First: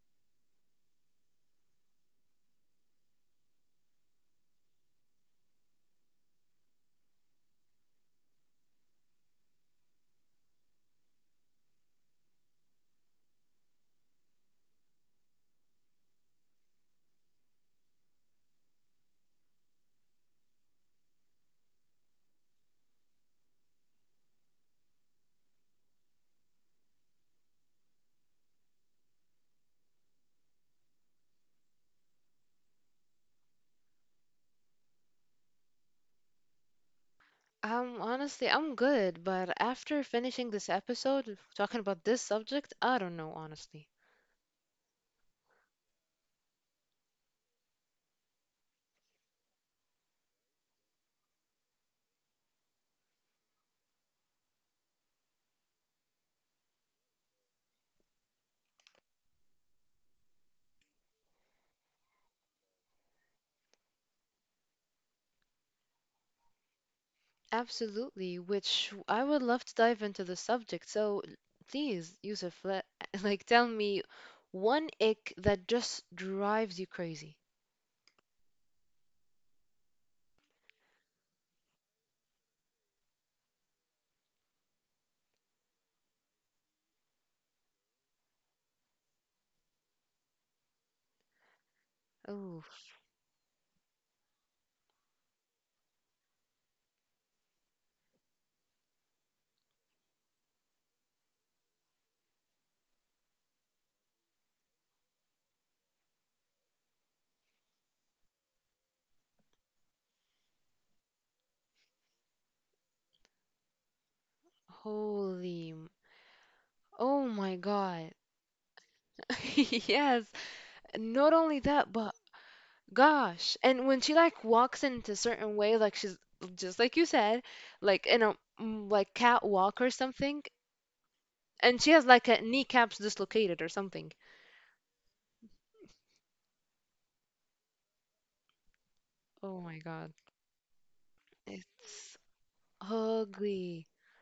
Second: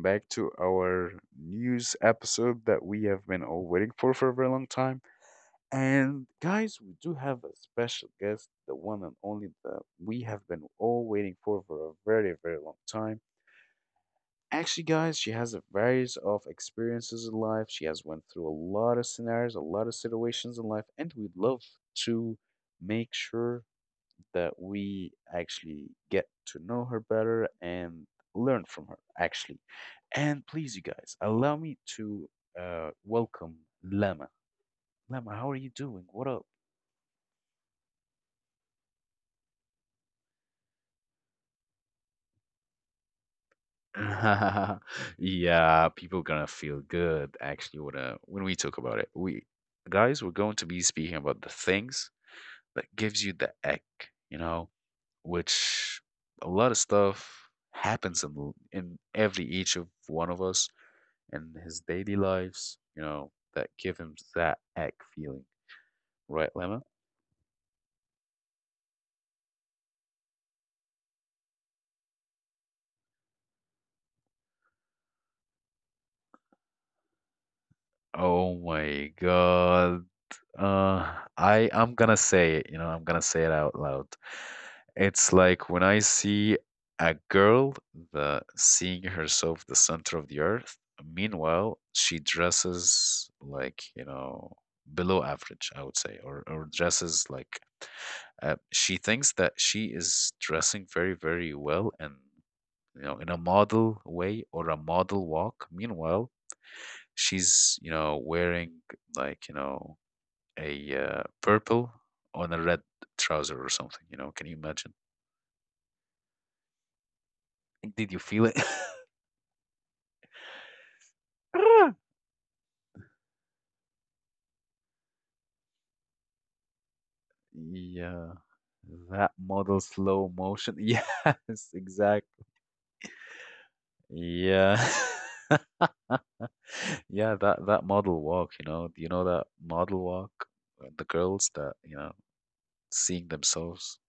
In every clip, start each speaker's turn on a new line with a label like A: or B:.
A: back to our news episode that we have been all waiting for a very long time. And guys, we do have a special guest, the one and only that we have been all waiting for a very, very long time. Actually, guys, she has a various of experiences in life. She has went through a lot of scenarios, a lot of situations in life, and we'd love to make sure that we actually get to know her better and learn from her, actually. And please, you guys, allow me to welcome Lama. Lama, how are you doing? What up?
B: Honestly, I'm good, but after finishing this episode, talking about this subject, I don't know, honestly.
A: Yeah, people gonna feel good actually when we talk about it. We guys, we're going to be speaking about the things that gives you the egg, you know, which a lot of stuff happens in every each of one of us, and his daily lives, you know, that give him that egg feeling, right, Lemma?
B: Absolutely, which I would love to dive into the subject. So please, Yusuf, tell me one ick that just drives you crazy.
A: Oh my God. Uh, I'm gonna say it, you know, I'm gonna say it out loud. It's like when I see a girl that seeing herself the center of the earth, meanwhile, she
B: Oh,
A: dresses like, you know, below average, I would say, or dresses like she thinks that she is dressing very, very well and you know, in a model way or a model walk. Meanwhile, she's, you know, wearing like, you know, a purple on a red trouser or something, you know, can you imagine?
B: holy. m- Oh my God.
A: Did you feel it?
B: Yes. Not only that,
A: Ah!
B: but gosh, and when she like walks in a certain way, like she's just like you said, like in a
A: Yeah,
B: like
A: that
B: catwalk or
A: model slow
B: something,
A: motion.
B: and
A: Yes,
B: she has like a
A: exactly.
B: kneecaps dislocated or something.
A: Yeah. Yeah, that model walk, you know, do you know that
B: Oh my God,
A: model walk? The girls that, you
B: it's
A: know, seeing
B: ugly
A: themselves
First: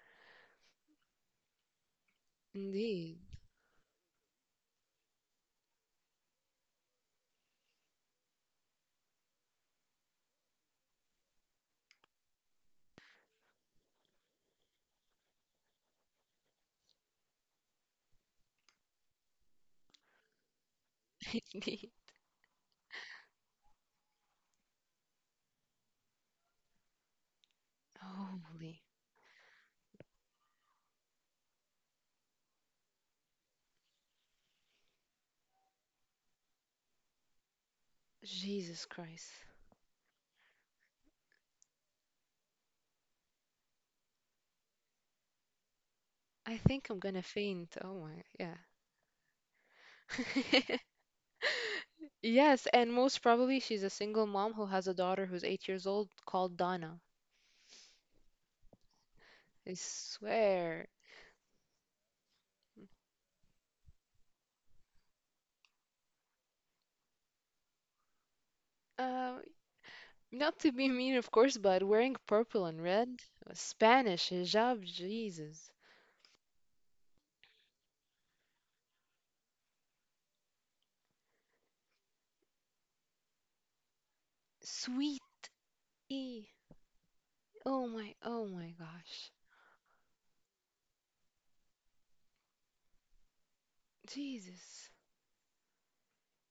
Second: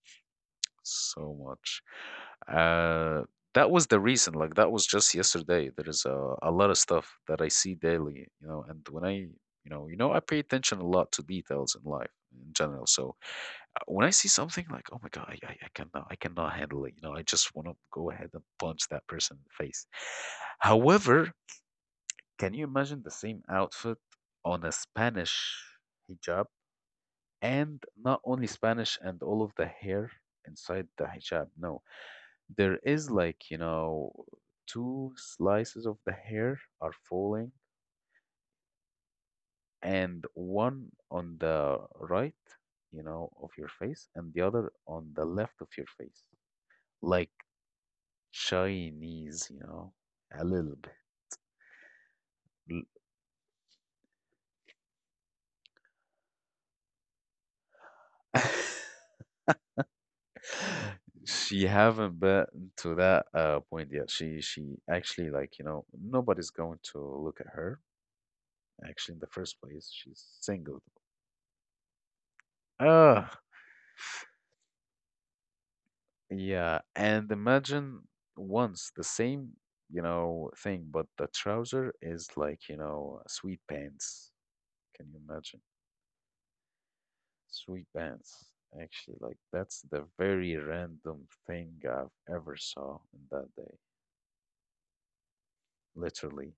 A: so much.
B: indeed.
A: Uh, that was the reason. Like that was just yesterday. There is a lot of stuff that I see daily, you know. And when I, you know, I pay attention a lot to details in life in general. So when I see something like, oh my God, I cannot handle it. You know, I just want to go ahead and punch that person in the face. However,
B: Indeed.
A: can you imagine the same outfit on a Spanish hijab and not only
B: Holy
A: Spanish and all of the hair inside the hijab? No, there is like, you know, two slices of the hair are falling,
B: Jesus Christ.
A: and one on the right, you know, of your face, and the other on the left of your face.
B: I think I'm gonna
A: Like
B: faint. Oh my,
A: Chinese, you know, a little
B: yeah. Yes,
A: bit.
B: and most probably she's a single mom who has a daughter who's 8 years old called Donna.
A: L-
B: I swear.
A: She haven't been to that point yet. She actually like, you know, nobody's going to look at her. Actually, in the
B: Um,
A: first place, she's
B: Not to
A: single.
B: be mean, of course, but wearing purple and red,
A: Ah.
B: Spanish hijab, Jesus.
A: Yeah, and imagine once the same, you know, thing, but the trouser is like, you know, sweet pants. Can you
B: Sweetie.
A: imagine? Sweet
B: Oh my,
A: pants.
B: oh my
A: Actually,
B: gosh.
A: like that's the very random thing I've ever saw in that day,
B: Jesus.
A: literally.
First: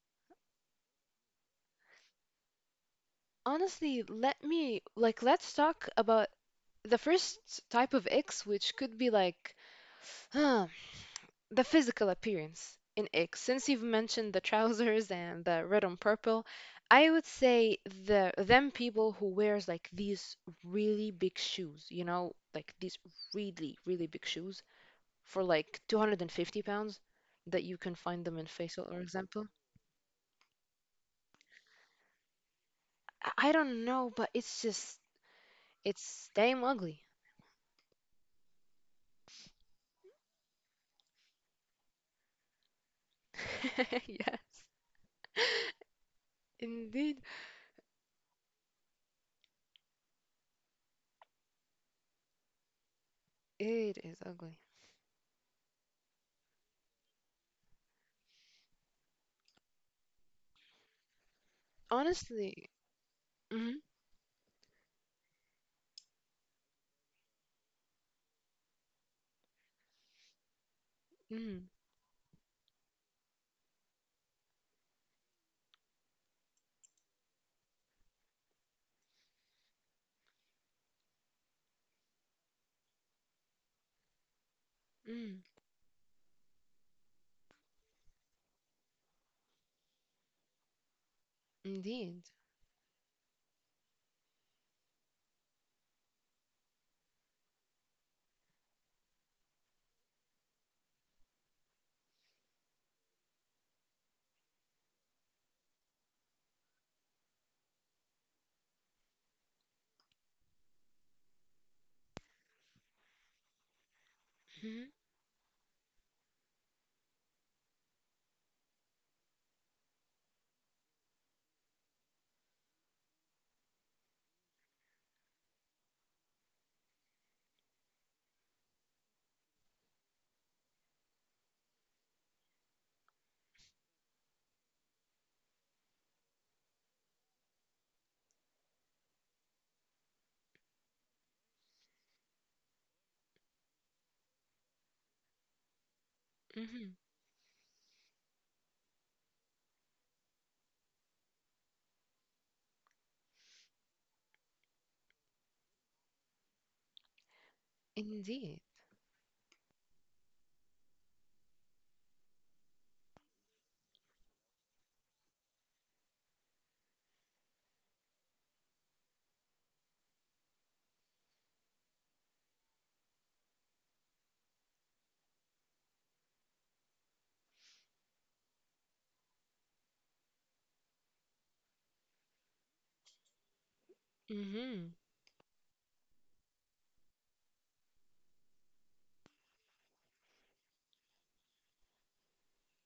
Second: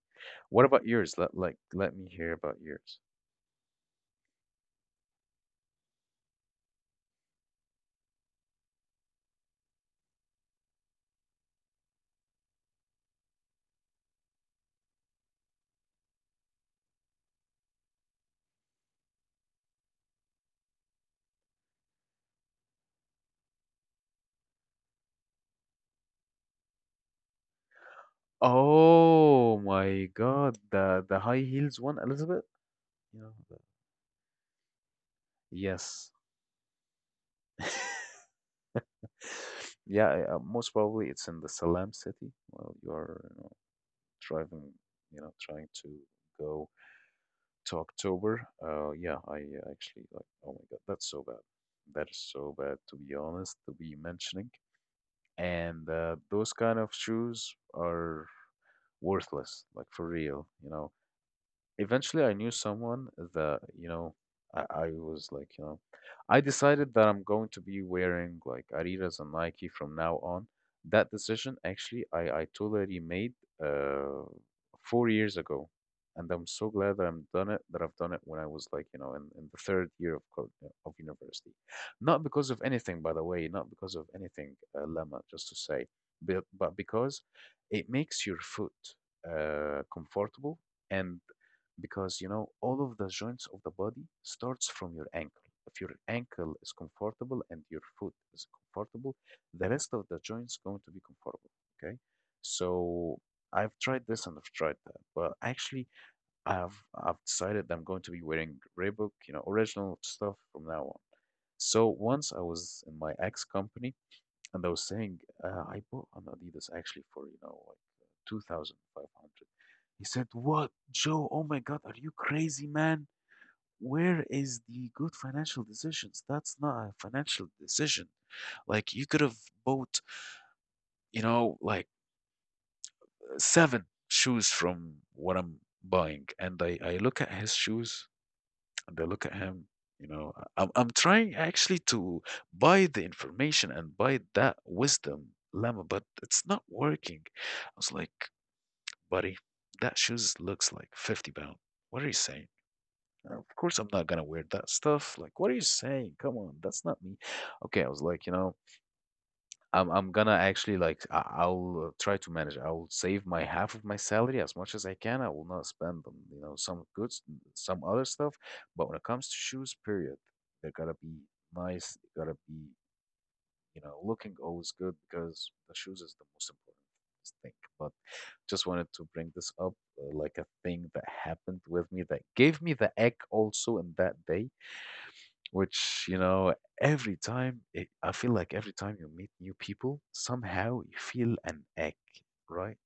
A: What about yours? Let me hear about yours.
B: Honestly, let's talk about the first type of X, which could be like, the physical appearance in X, since you've mentioned the trousers and the red and purple, I would say the them people who wears like these really big shoes, you know, like these really, really big shoes for like 250 pounds that you can find them in Faisal, for example.
A: Oh my God, the high heels one, Elizabeth? You know,
B: I
A: the-
B: don't know, but it's just
A: yes.
B: it's damn ugly.
A: Yeah, most probably it's in the Salam city. Well, you're, you know,
B: Yes.
A: driving, you know, trying to go
B: Indeed,
A: to October. Yeah, I actually like, oh my God, that's so bad. That is so bad, to be honest, to be
B: it is
A: mentioning.
B: ugly.
A: And those kind of shoes are worthless, like for real, you know. Eventually, I knew
B: Honestly.
A: someone that,
B: Mm-hmm.
A: you know, I was like, you know, I decided that I'm going to be wearing like Adidas and Nike from now on. That decision,
B: Mm.
A: actually, I totally made uh, 4 years ago. And I'm so glad that I've done it when I was like, you know, in the third year of university. Not because of anything, by the way, not because of anything, Lemma,
B: Mm.
A: just to say, but because it makes your foot comfortable and because
B: Indeed.
A: you know all of the joints of the body starts from your ankle if your ankle is comfortable and your foot is comfortable, the rest of the joints going to be comfortable. Okay, so I've tried this and I've tried that, but actually, i've I've decided I'm going to be wearing Reebok, you know, original stuff from now on. So once I was in my ex company and I
B: Mm-hmm.
A: was saying I bought an adidas actually for you know like 2500. He said, "What, Joe? Oh my God, are you crazy, man? Where is the good financial decisions? That's not a financial decision. Like, you could have bought, you know, like seven shoes from what I'm buying." And I look at his shoes and I look at him, you know, I- am I'm trying actually to buy the information and buy that wisdom, lemma, but it's not
B: Mhm.
A: working. I was like, buddy, that shoes looks like 50 pound. What are you saying? Of course, I'm not gonna wear that stuff. Like, what are you saying? Come on, that's not me. Okay, I was like, you know,
B: Indeed.
A: I'm gonna actually like I, I'll try to manage. I will save my half of my salary as much as I can. I will not spend them. You know, some goods, some other stuff. But when it comes to shoes, period, they gotta be nice. They gotta be, you know, looking always good because the shoes is the most important thing. But just wanted to bring this up like a thing that happened with me that gave me the egg also in that day,
B: Mm-hmm.
A: which, you know, every time I feel like every time you meet new people, somehow you feel an ache, right?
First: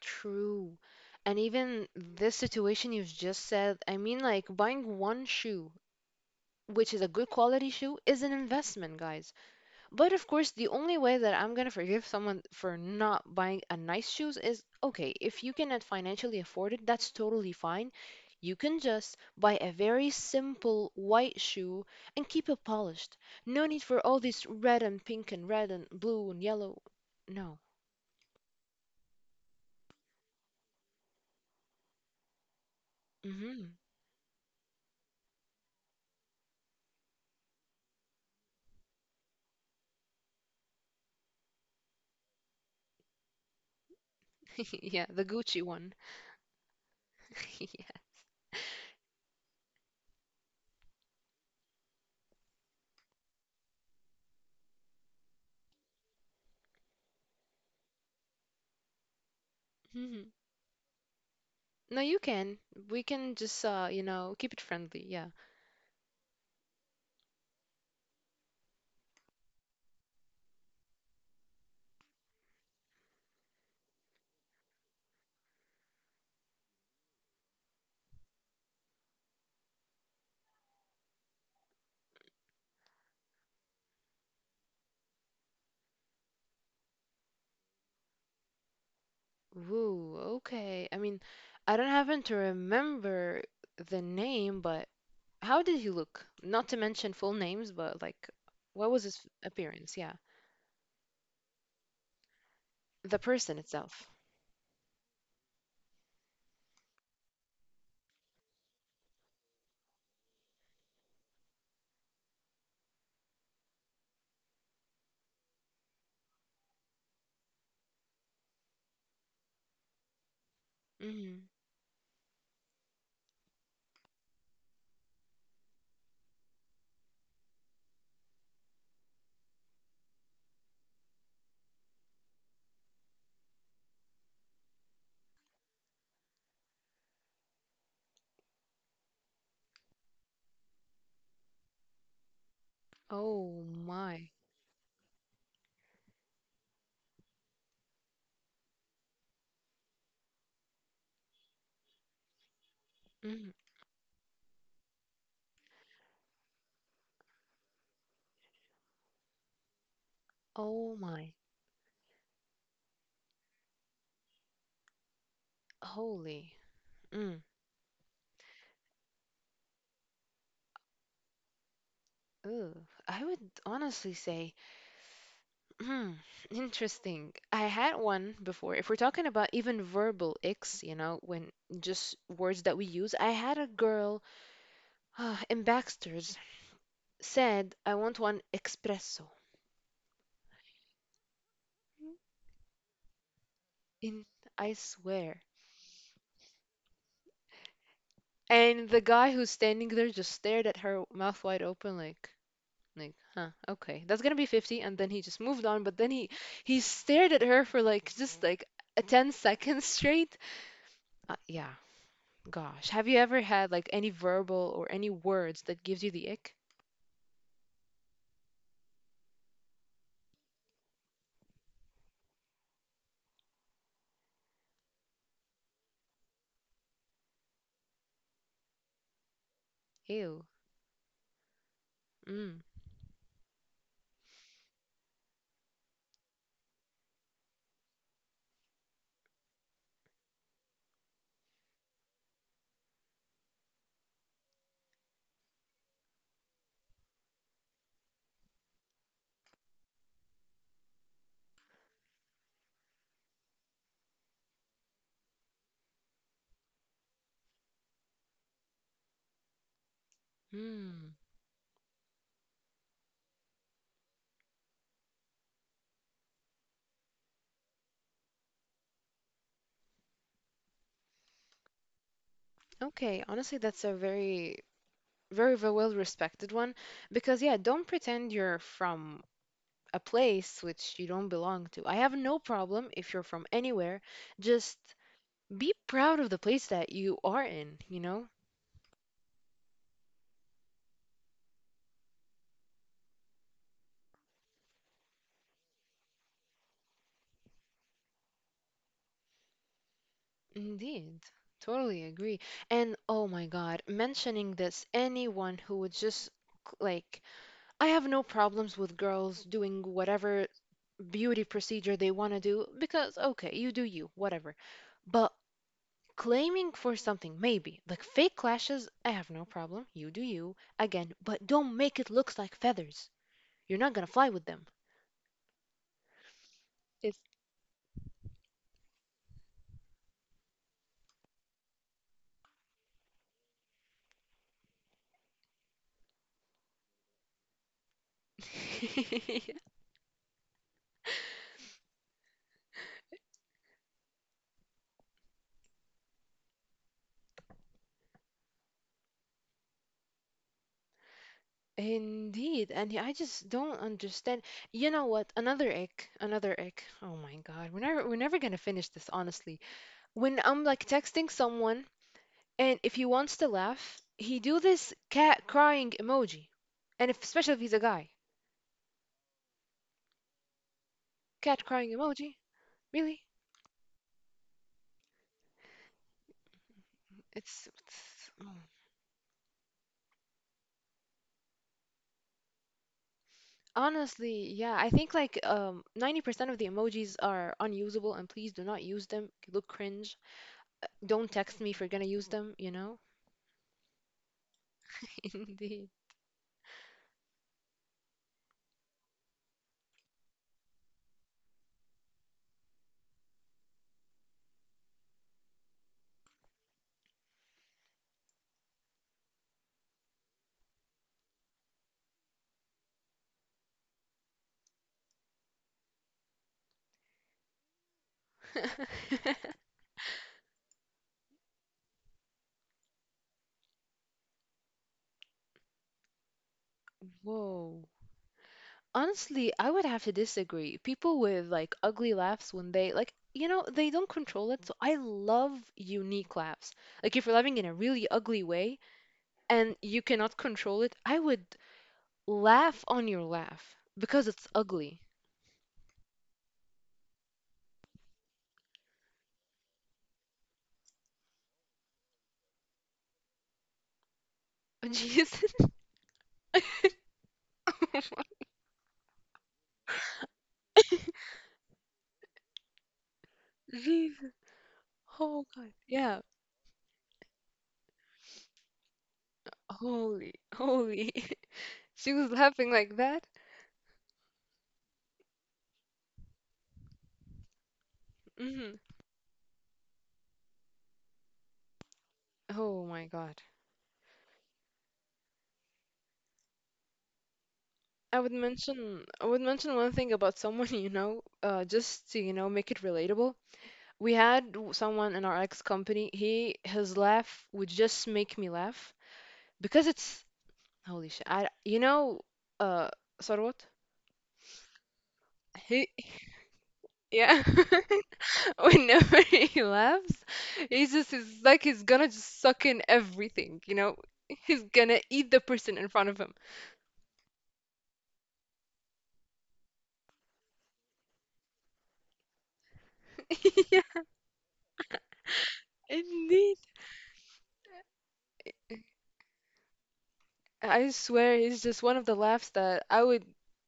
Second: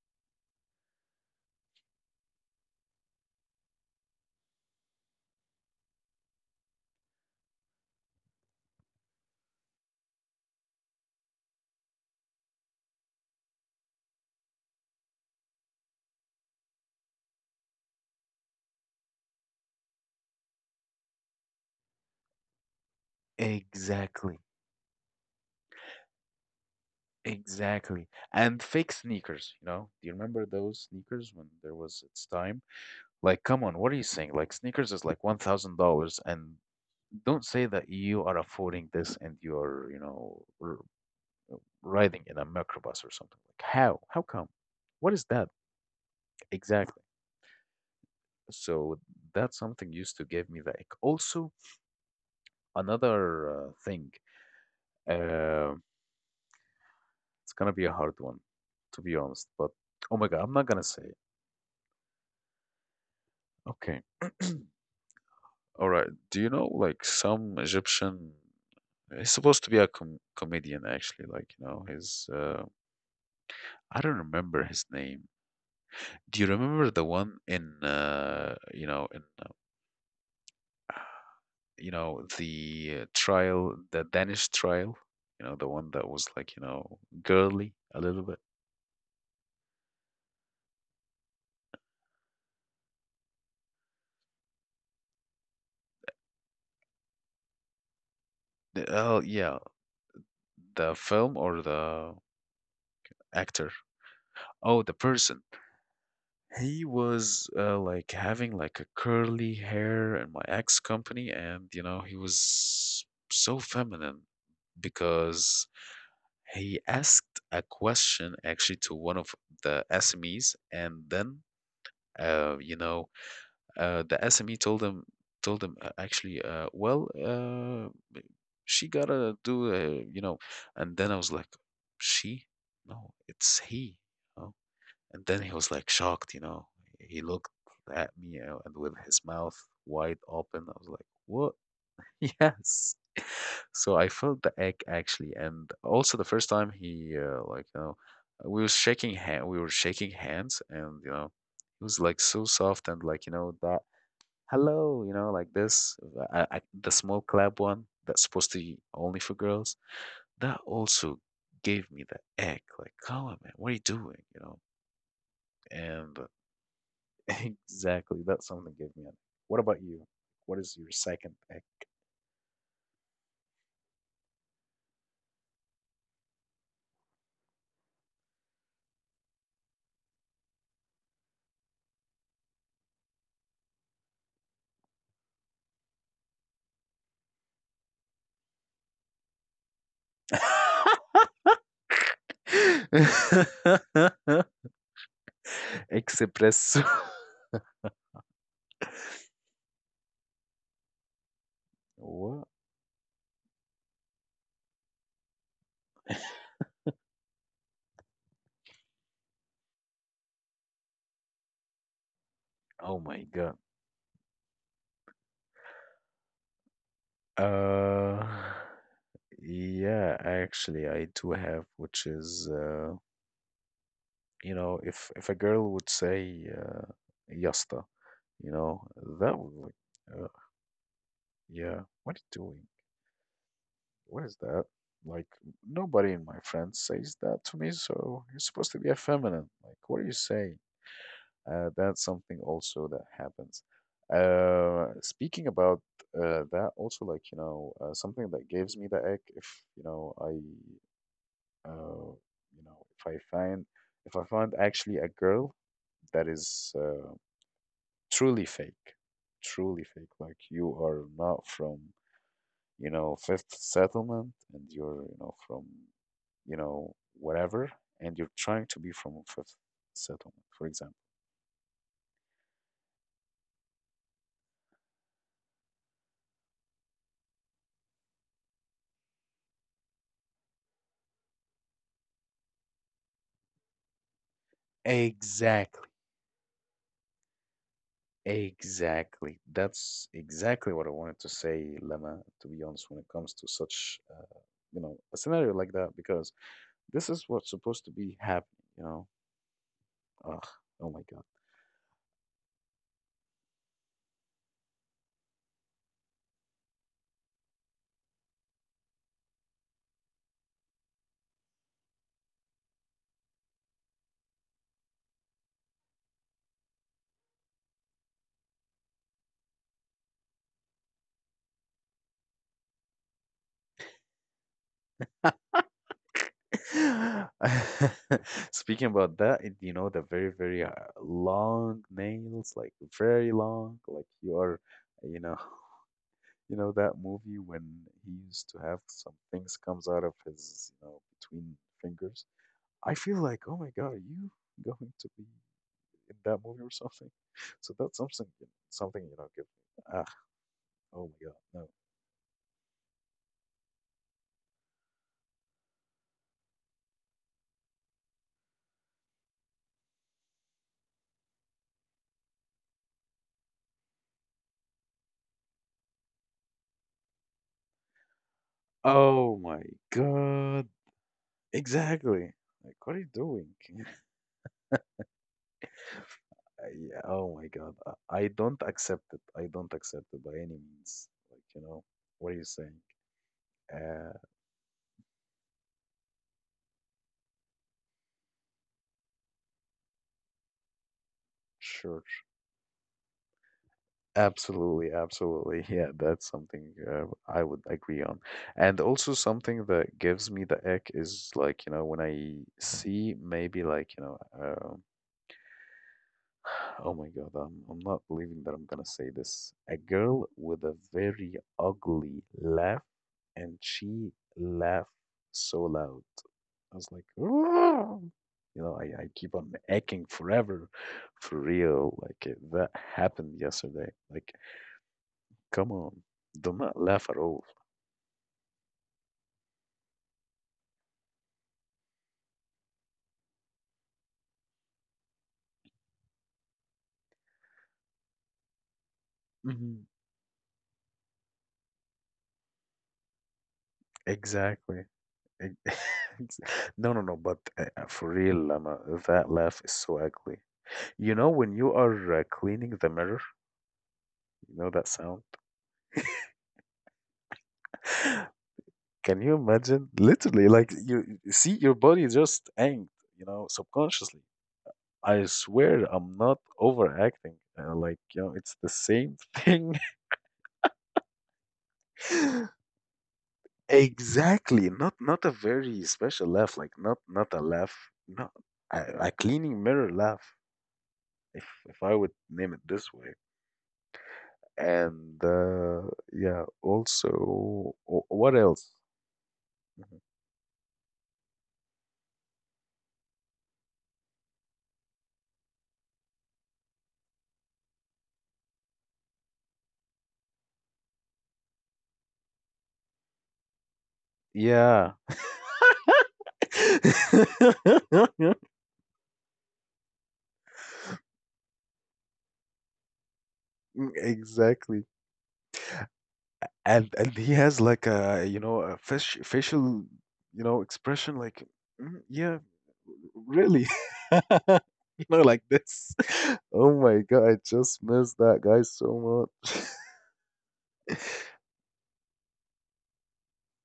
B: True. And even this situation you've just said, I mean, like buying one shoe, which is a good quality shoe, is an investment, guys. But of course, the only way that I'm gonna forgive someone for not buying a nice shoes is okay, if you cannot financially afford it, that's totally fine. You can just buy a very simple white shoe and keep it polished. No need for all
A: Exactly.
B: this red and pink and red and blue and yellow. No.
A: Exactly. And fake sneakers, you know? Do you remember those sneakers when there was its time? Like,
B: Mm-hmm.
A: come on, what are you saying? Like, sneakers is like $1,000 and don't say that you are affording this and you're, you know, r riding in a microbus or something. Like, how? How come?
B: Yeah,
A: What
B: the
A: is that
B: Gucci one.
A: exactly?
B: Yeah.
A: So that's something used to give me the ick. Also, another thing, uh, it's gonna be a hard one, to be honest. But oh my
B: Mhm.
A: God, I'm not gonna say it.
B: No, you can. We can just
A: Okay.
B: you know, keep it friendly. Yeah.
A: All right. Do you know like some Egyptian? He's supposed to be a comedian, actually. Like, you know, his I don't remember his name. Do you remember the one in you know, the trial, the Danish trial, you know, the one that was like, you know, girly a little bit.
B: Ooh, okay. I mean, I don't happen to remember the name, but how did he look? Not to mention full names, but like what was
A: Oh,
B: his
A: yeah,
B: appearance? Yeah.
A: the film or the
B: The person
A: actor?
B: itself.
A: Oh, the person. He was like having like a curly hair in my ex company, and you know, he was so feminine because he asked a question actually to one of the SMEs, and
B: Hmm.
A: then uh, you know, the SME told him, she gotta do, you know. And then I was like, she? No, it's he. You know? And then he was like shocked, you know. He looked at me, and with his mouth wide open, I was like, what? Yes.
B: Oh
A: So I
B: my.
A: felt the egg actually, and also the first time he like you know we were shaking hands, and you know it was like so soft and like you
B: Hmm.
A: know that hello, you know, like this. The small clap one that's supposed to be only for girls, that
B: Oh
A: also
B: my.
A: gave me the egg. Like, come on, man, what are you doing? You know, and
B: Holy. Mm.
A: exactly, that's something that gave me an egg. What about you? What is your second egg?
B: Ooh. I would honestly say hmm, interesting. I had one before. If we're talking about even verbal icks, you know, when just words that we use, I had a girl in Baxter's said, I want one espresso. In, I swear.
A: Expresso.
B: And the guy who's standing there just stared at her mouth wide open
A: What?
B: like, huh, okay. That's gonna be 50 and then he just moved on, but then he stared at her for like just like a 10 seconds straight. Uh, yeah, Gosh,
A: Oh
B: have you
A: my
B: ever
A: God.
B: had like any verbal or any words that gives you the ick?
A: Uh, yeah, actually, I do have, which is if a girl would say "yasta," you know, that would be like, uh,
B: Ew.
A: yeah, what are you
B: Mm.
A: doing? What is that? Like nobody in my friends says that to me, so you're supposed to be effeminate. Like, what are you saying? That's something also that happens. Speaking about that, also like you know, something that gives me the egg if you know uh, you know, if I find if I find actually a girl that is. Truly fake, truly fake. Like you are
B: Mm.
A: not from, you know, Fifth Settlement and you're, you know, from, you know, whatever, and you're trying to be from Fifth Settlement, for example.
B: Okay, honestly, that's a very, very, very well-respected one because yeah, don't pretend you're from a place which you don't belong to. I have no problem if you're from anywhere. Just be
A: Exactly.
B: proud of the place that you are in, you know?
A: Exactly. That's exactly what I wanted to say, Lama, to be honest, when it comes to such, you know, a scenario like that, because this is what's supposed to be happening, you know. Ugh, oh my
B: Indeed. Totally agree. And oh my God, mentioning this, anyone who would just like I have no problems with girls doing whatever beauty procedure they want to do because, okay, you do you, whatever. But claiming for something, maybe, like fake lashes, I have no problem. You do you. Again, but don't make it look like feathers. You're not going to fly with them. It's.
A: God. Speaking about that, the very long nails, like very long, like you are, you know, you know that movie when he used to have some things comes out of his, you know, between fingers. I feel like, oh my God, are you going to be in that movie or something. So that's something give me. Ah, oh my god, no.
B: Indeed, and I just don't understand. You know what? Another ick. Oh my God, we're never gonna finish this, honestly. When I'm like texting someone and if he wants to laugh, he do this cat crying emoji. And if, especially if he's a guy,
A: Oh my god,
B: cat crying
A: exactly.
B: emoji.
A: Like, what are you
B: Really?
A: doing? Yeah, oh my god, I,
B: It's
A: I
B: mm.
A: don't accept it. I don't accept it by any means. Like, you know, what are you saying? Uh,
B: Honestly, yeah. I think like 90% of the emojis are unusable, and please do not use them. You look cringe. Don't text me if you're gonna
A: church.
B: use them. You know?
A: Absolutely, absolutely.
B: Indeed.
A: Yeah, that's something I would agree on. And also something that gives me the ick is like, you know, when I see maybe like, oh my God, I'm not believing that I'm gonna say this. A girl with a very ugly laugh, and she laughed so loud. I was like, "Ah." You know, I keep on aching forever, for real. Like, that happened yesterday. Like, come on, do not laugh at all.
B: Whoa. Honestly, I would have to disagree. People with like ugly laughs when they like, you know, they don't control it. So I love unique laughs. Like if you're laughing in a really ugly way and
A: Hmm.
B: you cannot control it, I would laugh on your laugh because it's
A: Exactly.
B: ugly.
A: Ex- ex- No, no, no. But for real, Lama, that laugh is so ugly. You know, when you are cleaning the mirror. You know that sound?
B: Jesus.
A: Can you imagine? Literally, like you see your body just angst, you know, subconsciously.
B: Jesus.
A: I
B: Oh God.
A: swear
B: Yeah.
A: I'm not overacting. Like, you know, it's the same thing.
B: Holy. Holy. She was laughing like that.
A: Exactly. Not a very special laugh, like not a laugh, no,
B: Hmm.
A: a, a cleaning mirror laugh, if I would name it
B: Oh
A: this
B: my
A: way.
B: God.
A: And yeah, also what else?
B: I would mention one thing about someone you know, just to you know make it relatable. We had someone in our ex company. He His laugh would just make me laugh because it's holy shit. I you know uh Sarwat?
A: Yeah.
B: He yeah. Whenever he laughs, he's just it's like he's gonna just suck in everything. You know, he's
A: Exactly.
B: gonna eat the person in front of him.
A: And he has like a you know a fish, facial you know expression like "Mm, yeah really."
B: Yeah,
A: You know, like this.
B: indeed.
A: Oh my god, I just miss that guy so much.
B: I swear, he's just one of the laughs that I would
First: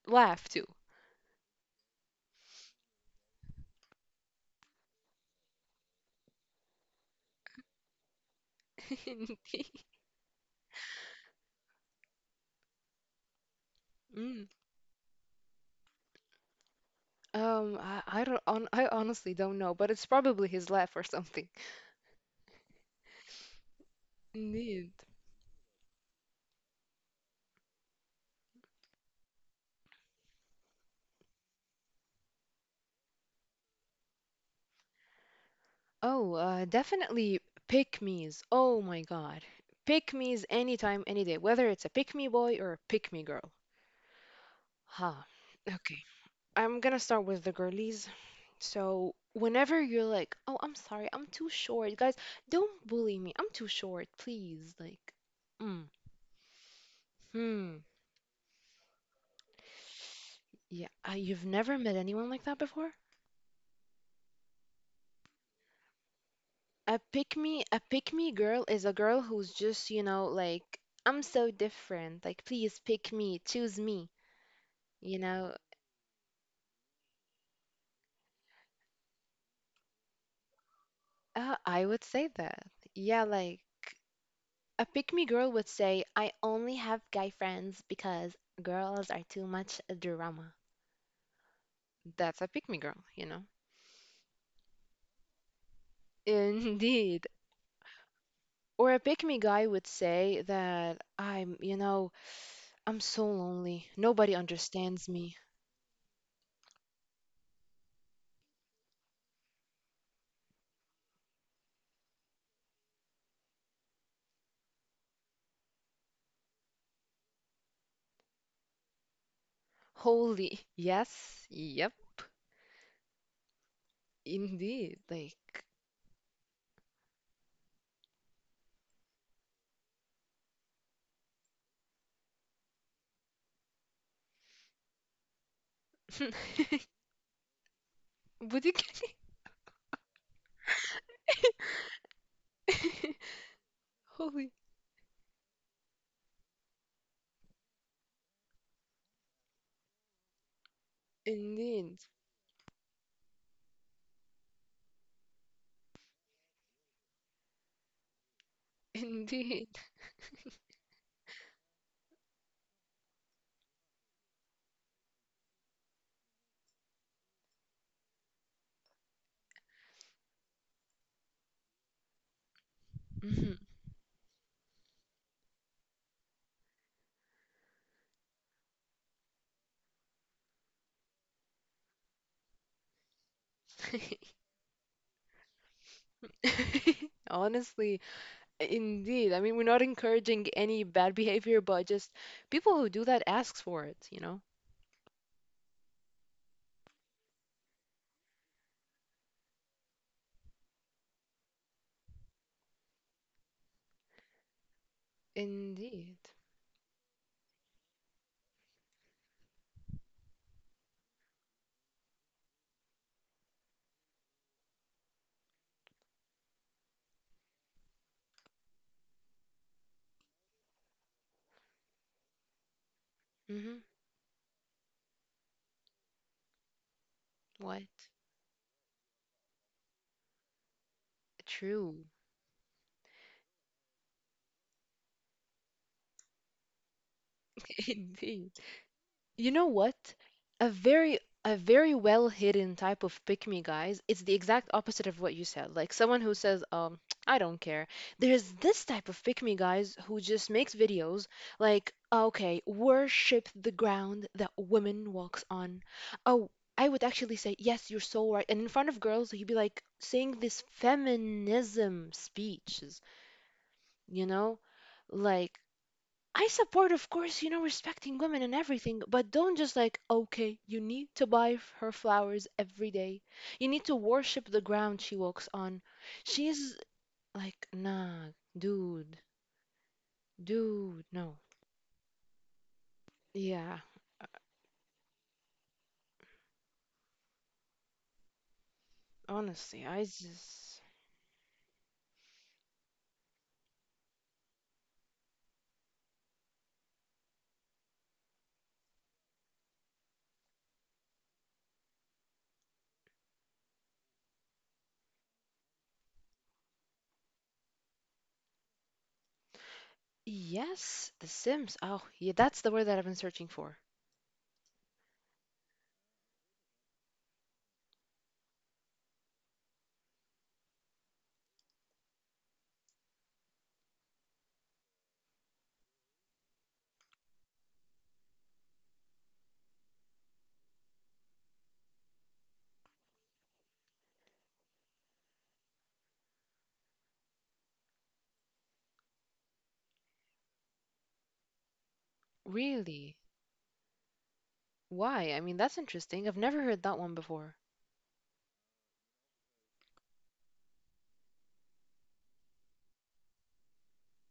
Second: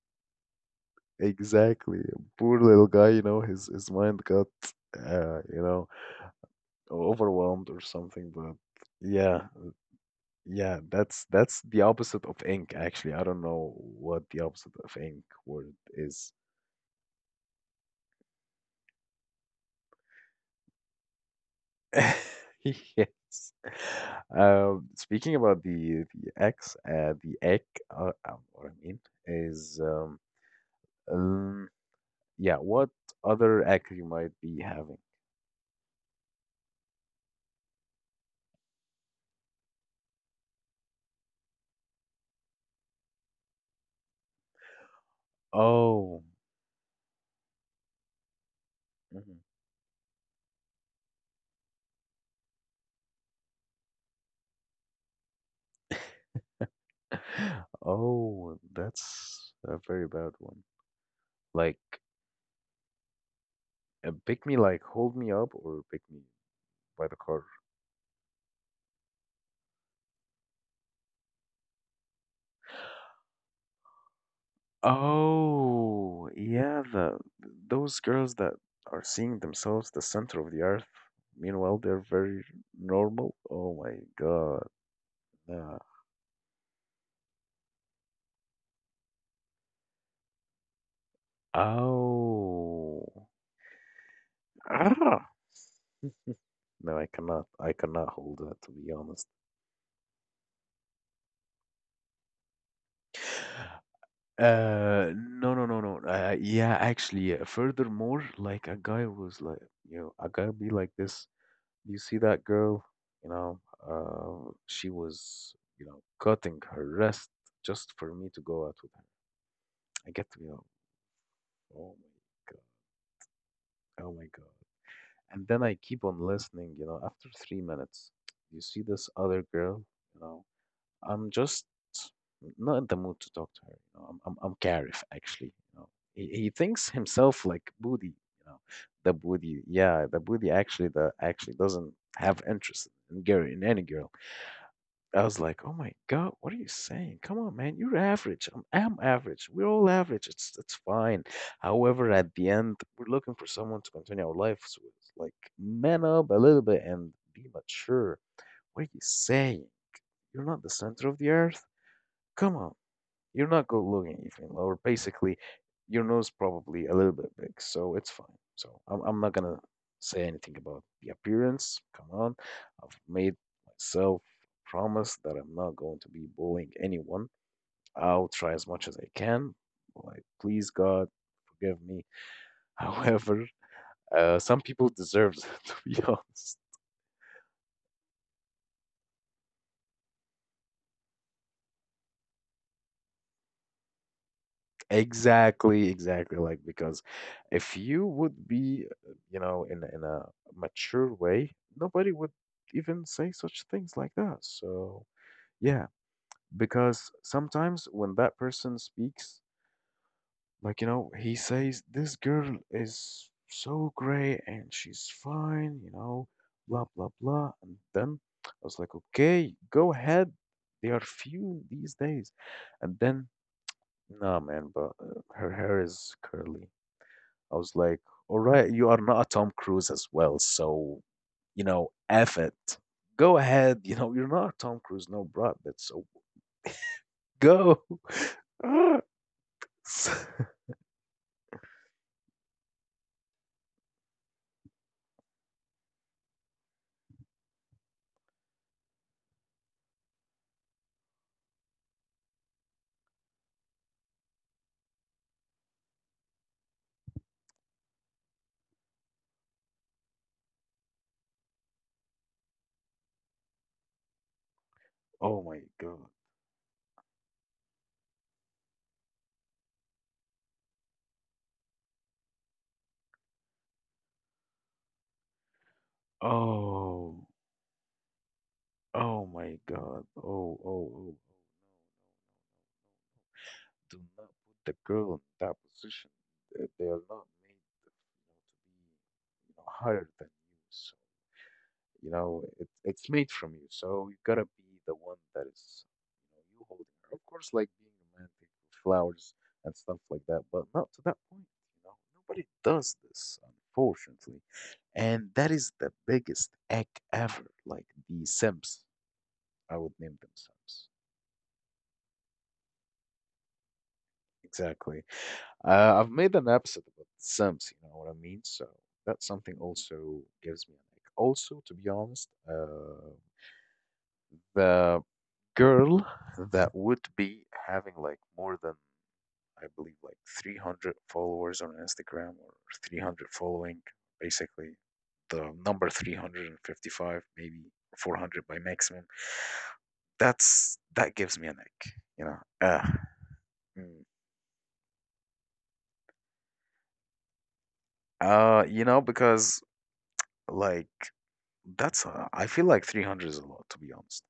B: laugh to.
A: Exactly. Poor little guy, you know, his mind got you know, overwhelmed or something, but yeah, yeah, that's the opposite of ink actually. I don't know what the
B: Indeed.
A: opposite of ink word is.
B: I don't on I honestly don't know, but it's probably his laugh or something.
A: Yes.
B: Indeed.
A: Speaking about the X, the egg, what I mean is, um, yeah, what other egg you might be having?
B: Oh, definitely pick me's. Oh my God. Pick me's anytime, any day, whether it's a pick me boy or a pick me girl. Huh. Okay.
A: Oh,
B: I'm gonna start with the girlies. So,
A: mm-hmm.
B: whenever you're like, oh, I'm sorry, I'm too short, guys, don't bully me. I'm too short, please. Like, mm, hmm.
A: Oh, that's a very bad one.
B: Yeah, you've never
A: Like,
B: met anyone like that before?
A: pick me, like, hold me up, or pick me
B: A
A: by the
B: pick
A: car.
B: me, a pick me girl is a girl who's just, you know, like, I'm so different. Like, please pick me, choose me. You know,
A: Oh, yeah, the those girls that are seeing themselves the center of the earth. Meanwhile,
B: I would
A: they're
B: say
A: very
B: that. Yeah,
A: normal.
B: like,
A: Oh my God.
B: a pick me girl would
A: Nah.
B: say, I only have guy friends because girls are too much drama. That's a pick me girl,
A: Oh.
B: you know?
A: Ah. No, I
B: Indeed.
A: cannot. I cannot hold that, to be
B: Or a pick
A: honest.
B: me guy would say that I'm, you know, I'm so lonely. Nobody understands me.
A: No, no, no, no. Yeah, actually, furthermore, like a guy was like, you know, a guy be like this. You see that girl? You know, she was, you know, cutting her wrist just for me to go out with her. I get to, you
B: Holy.
A: know,
B: Yes. Yep.
A: oh my god, oh my god.
B: Indeed,
A: And then
B: like
A: I keep on listening. You know, after 3 minutes, you see this other girl. You know, I'm just not in the mood to talk to her. You know, I'm Gareth actually. You know, he,
B: would
A: he thinks himself like Booty. You
B: you
A: know,
B: get
A: the Booty. Yeah, the Booty actually the actually doesn't have interest
B: it?
A: in girl in any girl.
B: Holy,
A: I was like, oh my god, what are you saying? Come on, man, you're average. I'm average. We're all average. It's fine.
B: indeed,
A: However, at the end, we're looking for someone to continue our lives with. Like, man up a little bit and be mature. What are you saying?
B: indeed.
A: You're not the center of the earth. Come on. You're not good looking even, or basically, your nose probably a little bit big, so it's fine. So I'm not gonna say anything about the appearance. Come on, I've made
B: Mhm.
A: myself promise that I'm not going to be bullying anyone. I'll try as much as I can. Like, please God, forgive me. However, some people deserve it, to be honest.
B: Honestly, indeed. I mean, we're not encouraging any bad behavior, but just people who do that asks for it, you know?
A: Exactly, exactly. Like because if you would be, you know, in a mature way, nobody would even say such things like that. So yeah,
B: Indeed.
A: because sometimes when that person speaks, like you know, he says, "This girl is so great and she's fine," you know, blah blah blah. And then I was like, "Okay, go ahead." They are few these days, and then
B: Hmm.
A: nah, man, but her hair is curly. I was
B: What?
A: like, all right, you are not a Tom Cruise as well, so you know,
B: True.
A: F it. Go ahead, you know, you're not a Tom Cruise, no Brad Pitt, so go.
B: Indeed.
A: Ah,
B: You know what?
A: s-
B: A very a very well hidden type of pick me guys. It's the exact opposite of what you said. Like someone who says, I don't care. There's this type of pick me guys who just makes videos like, okay, worship the ground that woman walks on. Oh, I would actually say, yes, you're so right. And in front of girls, he'd be like saying this feminism speeches, you know?
A: oh my
B: Like
A: god.
B: I support, of course, you know, respecting women and everything, but don't just like, okay, you need to buy her flowers every day. You need to worship the ground she walks on. She's
A: Oh,
B: like, nah, dude,
A: oh my god. Oh, oh, oh,
B: dude,
A: oh.
B: no. Yeah,
A: Do not put the girl in that position. They are not made to be, you know,
B: honestly, I
A: higher than you.
B: just.
A: So. You know, it's made from you. So you gotta be the one that is, you know, you holding her. Of course, like being romantic with flowers and stuff like that, but not to that point. You know, nobody does this, unfortunately. And that is the biggest egg ever. Like the Sims, I would name them Sims.
B: Yes, The Sims. Oh, yeah, that's the word that I've been searching for.
A: Exactly. I've made an episode about Sims, you know what I mean? So that's something also gives me an egg. Also, to be honest, the girl that would be having like more than I believe like 300 followers on Instagram or 300 following, basically the number 355 maybe 400 by maximum. That gives me an ick, you know.
B: Really?
A: Mm.
B: Why? I mean, that's interesting. I've never heard that one before.
A: You know because like that's I feel like 300 is a lot to be honest.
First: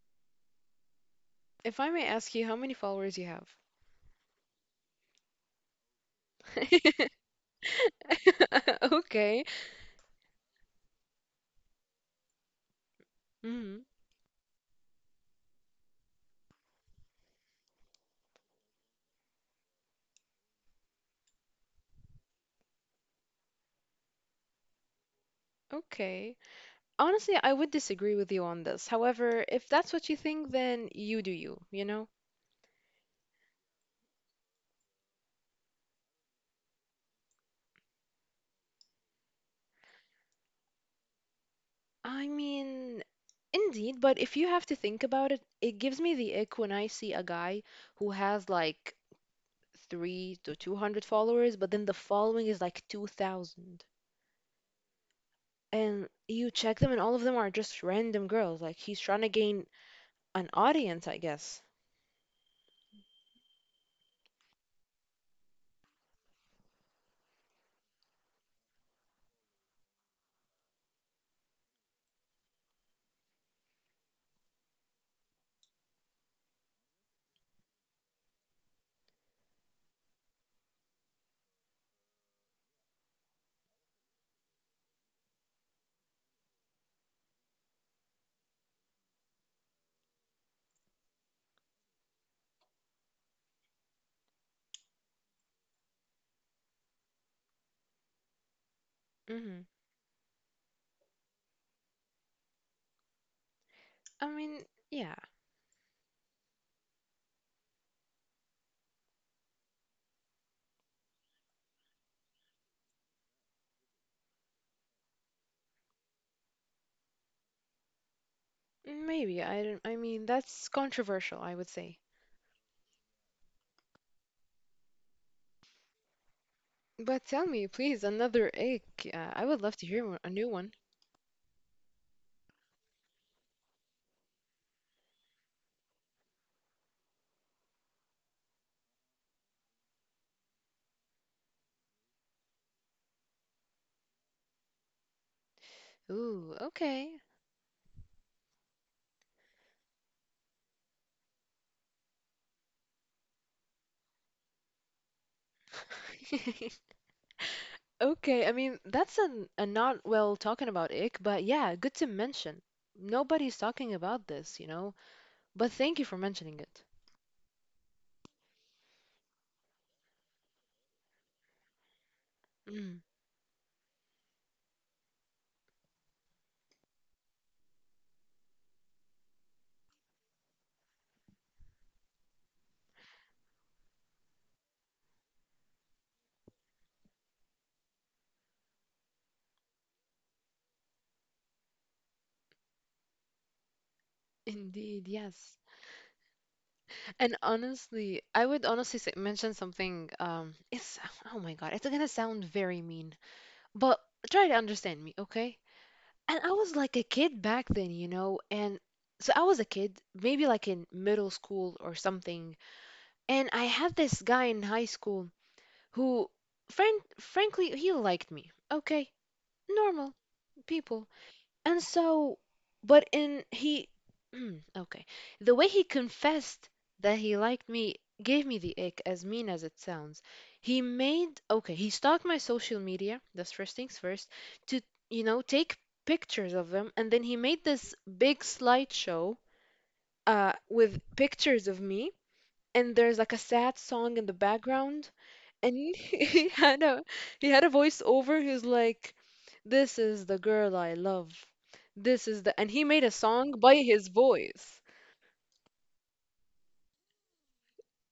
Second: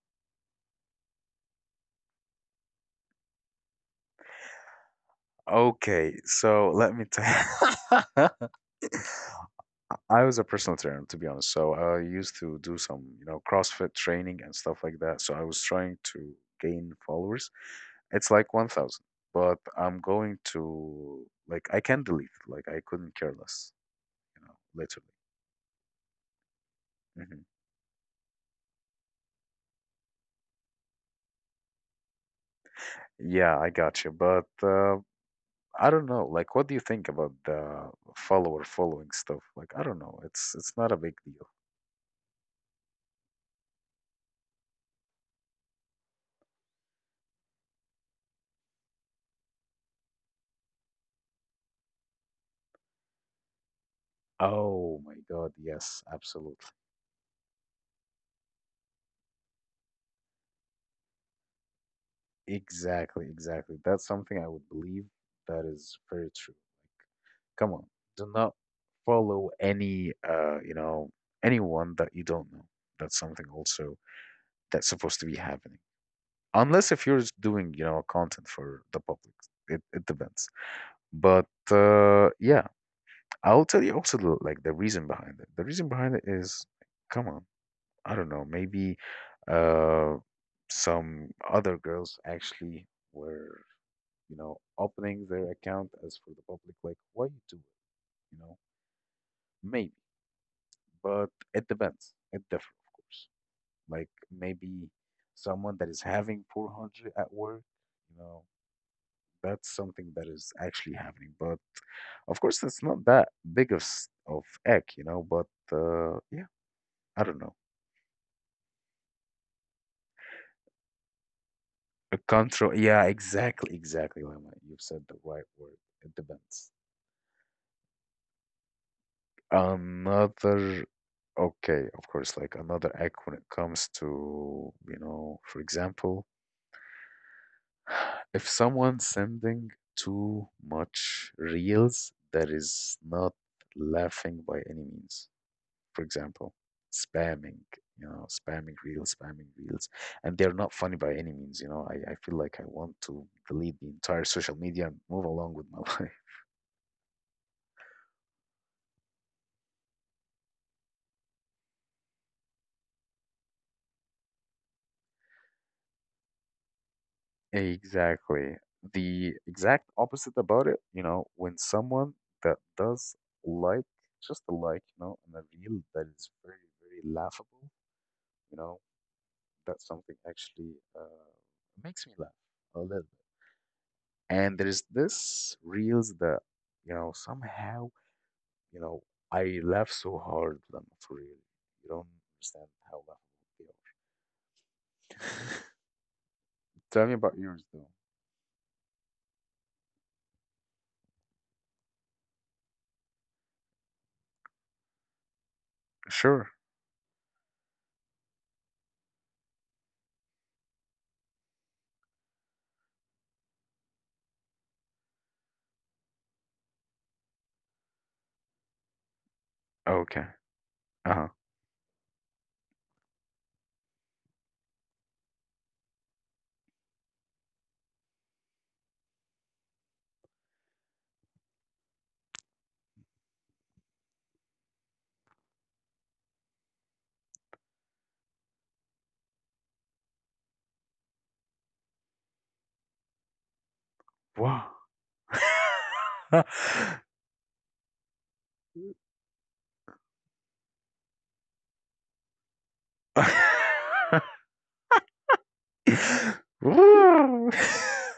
B: If I may ask you, how many followers you have?
A: Okay, so let me tell.
B: Okay.
A: I was a personal trainer, to be honest. So I used to do some, you know,
B: Hmm.
A: CrossFit training and stuff like that. So I was trying to gain followers. It's like 1,000, but I'm going to, like, I can delete it. Like, I couldn't care less, you know, literally.
B: Okay. Honestly,
A: Hmm.
B: I would disagree with you on this. However, if that's what you think, then you do you, you know?
A: Yeah, I got you. But I don't know. Like, what do you think about the follower following stuff? Like, I don't know. It's not a big deal.
B: I mean, indeed, but if you have to think about it, it gives me the ick when I see a guy who has like three to 200 followers, but then the following is like 2,000.
A: Oh my God, yes,
B: And you
A: absolutely.
B: check them, and all of them are just random girls. Like, he's trying to gain an audience, I guess.
A: Exactly, exactly. That's something I would believe that is very true. Come on, do not follow any you know, anyone that you don't know. That's something also that's supposed to be happening. Unless if you're just doing, you know, content for the public. It depends. But yeah, I'll tell you also the, like the reason behind it. The reason behind it is come on, I don't know, maybe uh some other girls actually were you know, opening their account as for the public, like why you do it, you know,
B: Hmm.
A: maybe, but it depends. It differs, of course. Like
B: I mean,
A: maybe
B: yeah,
A: someone that is having 400 at work, you know, that's something that is actually happening. But of course, it's not that big of egg, you know. But yeah, I don't know.
B: Maybe. I don't, I mean, that's controversial, I would say.
A: A control, yeah, exactly, exactly, Lama. You've said the right word. It depends.
B: But tell me, please, another egg. I would love to hear a new one.
A: Another okay, of course, like another act when it comes to, you know, for example, if someone's sending too much reels that is not laughing by any means, for example,
B: Ooh, okay.
A: spamming, you know, spamming reels, and they're not funny by any means, you know, I feel like I want to delete the entire social media and move along with my life.
B: Okay, I mean, that's a not well talking about ick, but yeah, good to mention. Nobody's talking about this, you know? But thank you for mentioning it.
A: Exactly. The exact opposite about it, you know, when someone that
B: Mm,
A: does like, just a like, you know, and a reel that is very, very laughable, you know, that's something actually uh, makes me laugh a little bit. And there's this reels that, you know, somehow, you know, I laugh so hard at them for real. You don't understand how laughable they
B: indeed,
A: are.
B: yes.
A: Tell me about
B: And
A: yours though.
B: honestly, I would honestly say, mention something. It's oh my God, it's gonna sound very mean, but try to understand me, okay? And
A: Sure.
B: I was like a kid back then, you know, and so I was a kid, maybe like in middle school or something. And I had this guy in high school who, frankly, he liked me. Okay, normal
A: Okay.
B: people.
A: Uh-huh.
B: And so, but in he, okay, the way he confessed that he liked me gave me the ick, as mean as it sounds. He made, okay, he stalked my social media, that's first things first, to, you know, take pictures of them. And then he made this big slideshow with pictures of me. And there's like a sad song in the
A: Wow.
B: background and he had a voiceover. He was like, "This is the girl I love. This is the," and he made a song by his voice.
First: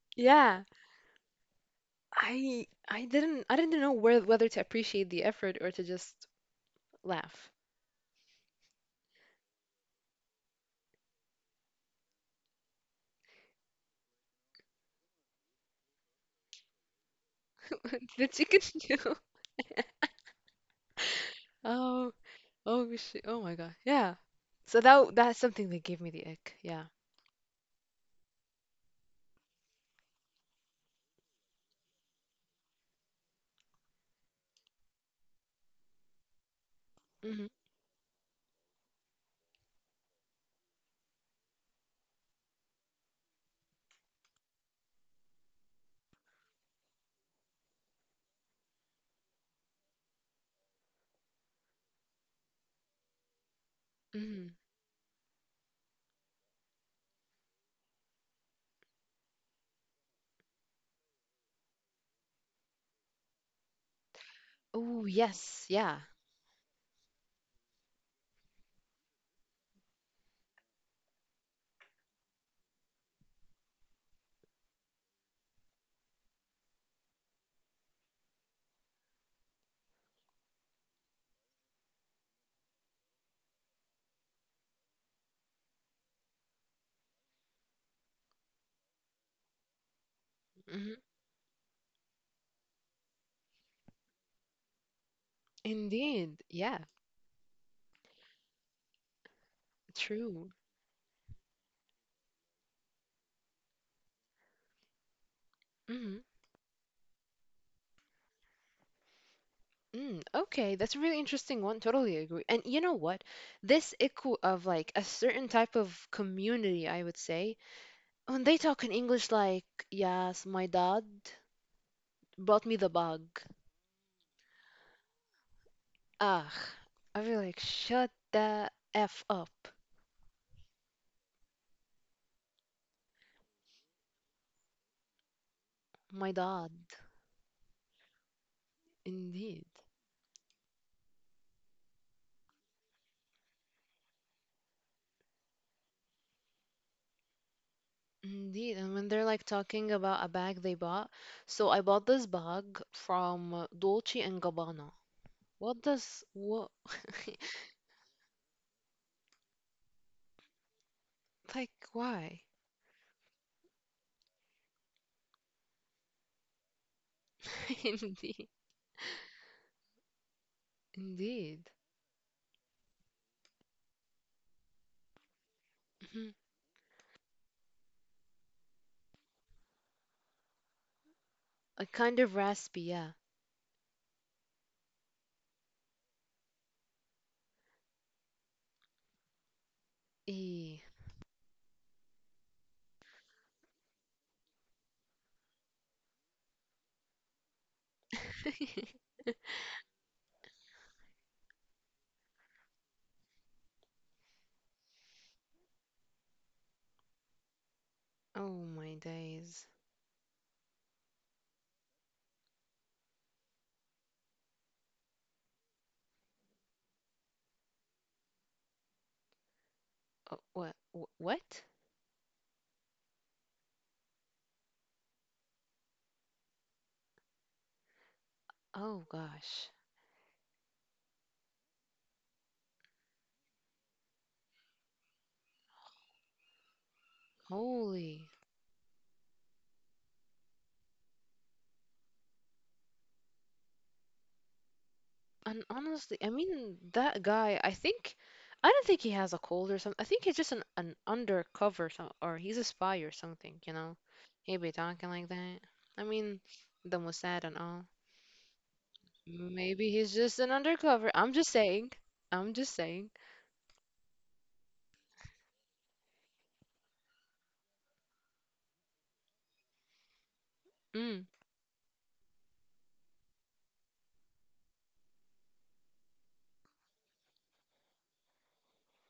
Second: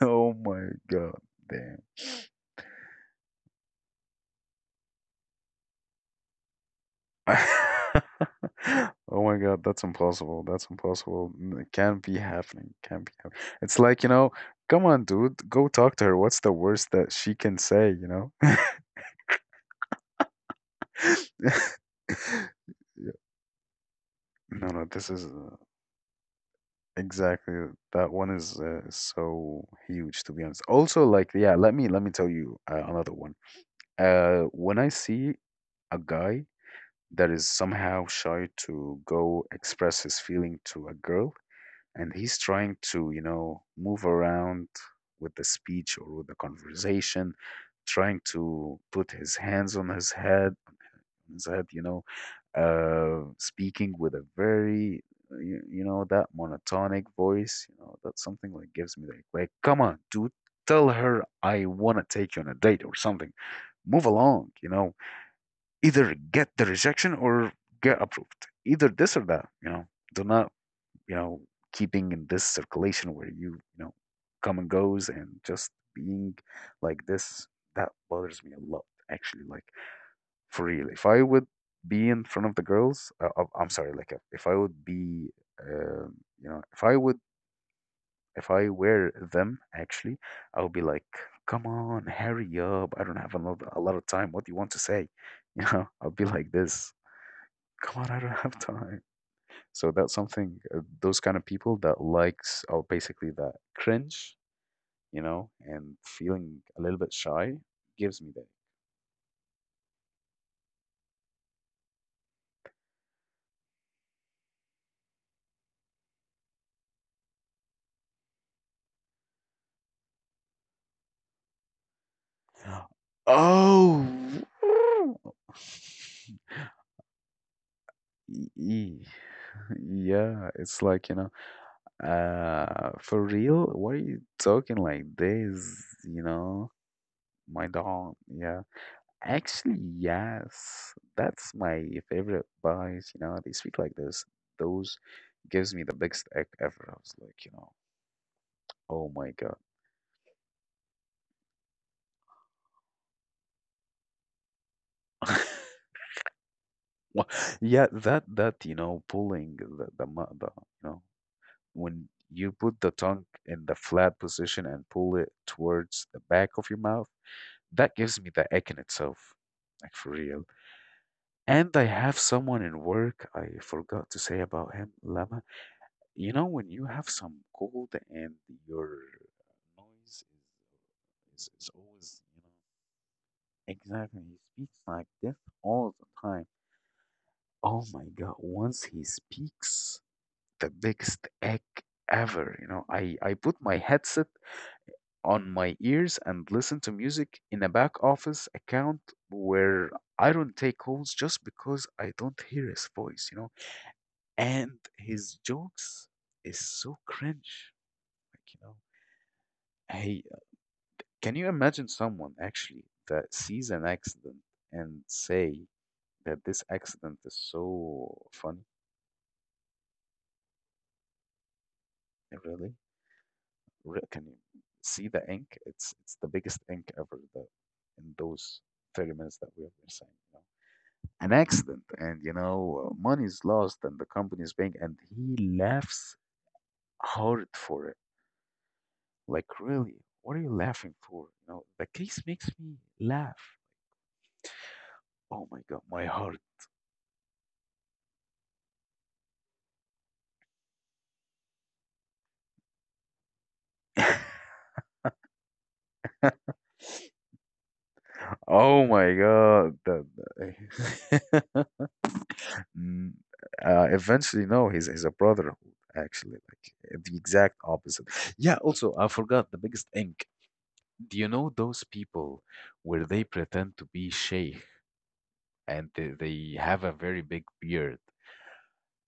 A: Oh
B: Yeah,
A: my god, damn.
B: I didn't know where, whether to appreciate the effort or to just laugh.
A: Oh my god, that's impossible. That's impossible. N- It can't be happening. Can't be happening. It's like, you know, come on, dude, go talk to her. What's the worst that she can say, you
B: The
A: know?
B: chicken noodle. Oh, oh
A: Yeah.
B: shit. Oh my God. Yeah.
A: No,
B: So
A: no, this
B: that
A: is
B: that's something that gave me the ick. Yeah.
A: exactly that one is so huge to be honest. Also, like, yeah, let me tell you another one. When I see a guy that
B: Hmm.
A: is somehow shy to go express his feeling to a girl, and he's trying to, you know, move around with the speech or with the conversation, trying to put his hands on his head, you know, speaking with a
B: Hmm.
A: very, you know, that monotonic voice, you know, that's something that gives me like, come on, dude, tell her I want to take you on a date or something. Move along, you know,
B: Oh yes. Yeah.
A: either get the rejection or get approved, either this or that, you know. Do not, you know, keeping in this circulation where you know, come and goes and just being like this. That bothers me a lot, actually. Like, for real, if I would be in front of the girls I'm sorry, like if I would be um you know, if I would, if I were them actually, I would be
B: Hmm.
A: like, come on, hurry up, I don't have a lot of time, what do you want to say? You know, I'll be
B: Indeed.
A: like
B: Yeah.
A: this, come on, I don't have time. So that's
B: True.
A: something. Those kind of people that likes, or basically that cringe, you know, and
B: Hmm.
A: feeling a little bit shy gives me
B: Mm, okay, that's a really interesting one. Totally agree. And you know what? This echo of like a certain type of community, I would say, when they talk in English, like, yes, my dad brought me the
A: that.
B: bug.
A: Oh,
B: Ugh, I feel like, shut
A: E-
B: the
A: e-
B: F up.
A: yeah, it's like, you know, for real? Why are you talking like this?
B: My
A: You
B: dad.
A: know, my dog, yeah.
B: Indeed.
A: Actually, yes, that's my favorite buys. You know, they speak like this. Those gives me the biggest egg ever. I was like, you know,
B: Indeed. And when
A: oh
B: they're
A: my
B: like
A: God.
B: talking about a bag they bought, so I bought this bag from Dolce and Gabbana. What does, what,
A: Wha- Yeah, that that you know, pulling the, you know,
B: like,
A: when
B: why?
A: you put the tongue in the flat position and pull it towards the back of your mouth, that gives me
B: Indeed.
A: the egg in itself, like for real.
B: Indeed.
A: And I have someone in work. I forgot to say about him, Lama.
B: Mhm.
A: You know, when you have some cold and your noise is
B: A kind
A: always,
B: of
A: you know,
B: raspy, yeah.
A: exactly. He speaks like this all the time. Oh my God, once he speaks, the
B: Eh.
A: biggest egg ever. You know, I put my headset on my ears and listen to music in a back office account where I don't take calls just because I don't hear his voice, you know. And his jokes is so cringe. Like,
B: Oh
A: you know,
B: my days.
A: he. Can you imagine someone actually that sees an accident and say that this accident is so funny?
B: Oh, what? What?
A: Really? Can you see the ink? It's the biggest ink ever, the, in those
B: Oh
A: 30 minutes that we
B: gosh.
A: have been saying. You know? An accident, and you know, money is lost, and the company is paying, and he laughs hard for it.
B: Holy.
A: Like, really, what are you laughing for? You know, the case makes me laugh. Oh my
B: And
A: God, my
B: honestly, I
A: heart.
B: mean that guy. I don't think he has a cold or something. I think he's just an undercover or he's a spy or something. You know, he be talking like that. I mean, the Mossad and all.
A: Oh my God.
B: Maybe
A: That,
B: he's just an undercover. I'm just saying. I'm just saying.
A: Mm, eventually, no, he's a brother, actually, like the exact opposite. Yeah, also, I forgot the biggest ink. Do
B: Mm.
A: you know those people where they pretend to be sheikh and they have a very big beard?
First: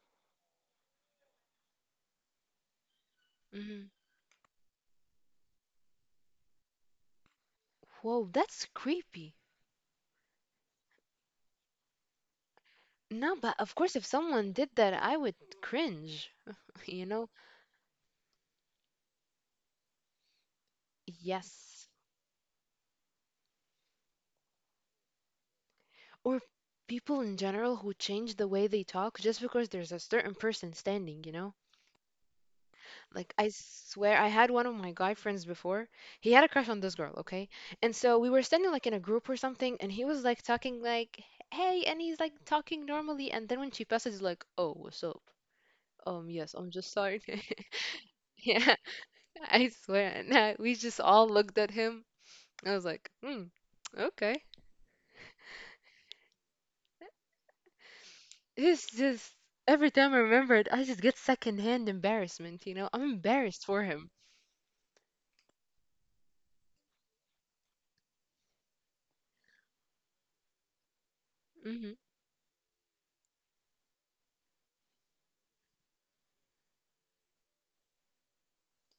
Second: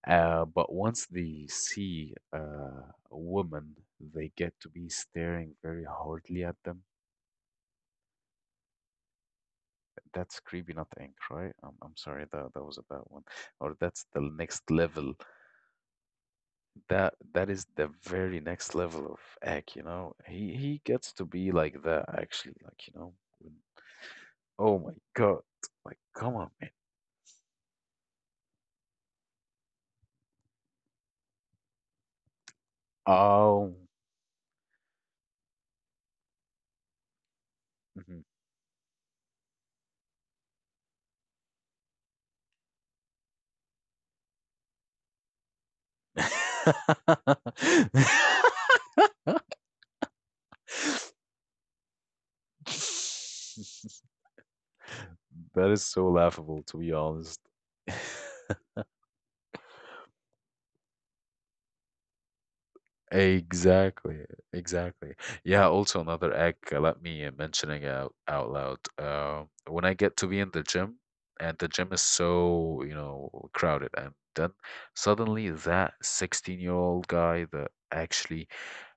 A: But once they see a woman,
B: Mm-hmm.
A: they get to be staring very hardly at them.
B: Whoa, that's creepy.
A: That's creepy, not ink, right? I'm sorry, that was a bad one.
B: No, but of
A: Or
B: course, if
A: that's the
B: someone did
A: next
B: that,
A: level,
B: I would cringe, you
A: that
B: know?
A: that is the very next level of act, you know. He gets to be like
B: Yes.
A: that actually, like you know. when- Oh my god! Like come
B: Or
A: on, man.
B: people in general who change the way they talk just because there's a certain person standing, you know? Like, I
A: Oh.
B: swear, I had one of my guy friends before. He had a crush on this girl, okay? And so
A: Mhm.
B: we were standing like in a group or something, and he was like talking like, hey, and he's like talking normally. And then when she passes, he's like, oh, what's up? Yes, I'm just sorry. Yeah, I swear. And we just all looked at him. I was like, hmm, okay.
A: That is so laughable, to be honest.
B: It's just every time I remember it, I just get secondhand embarrassment, you know? I'm embarrassed for him.
A: Exactly, exactly. Yeah, also another act. Let me mentioning out loud. When I get to be in the gym and the
B: Hmm.
A: gym is so, you know, crowded and then suddenly that 16-year-old guy that actually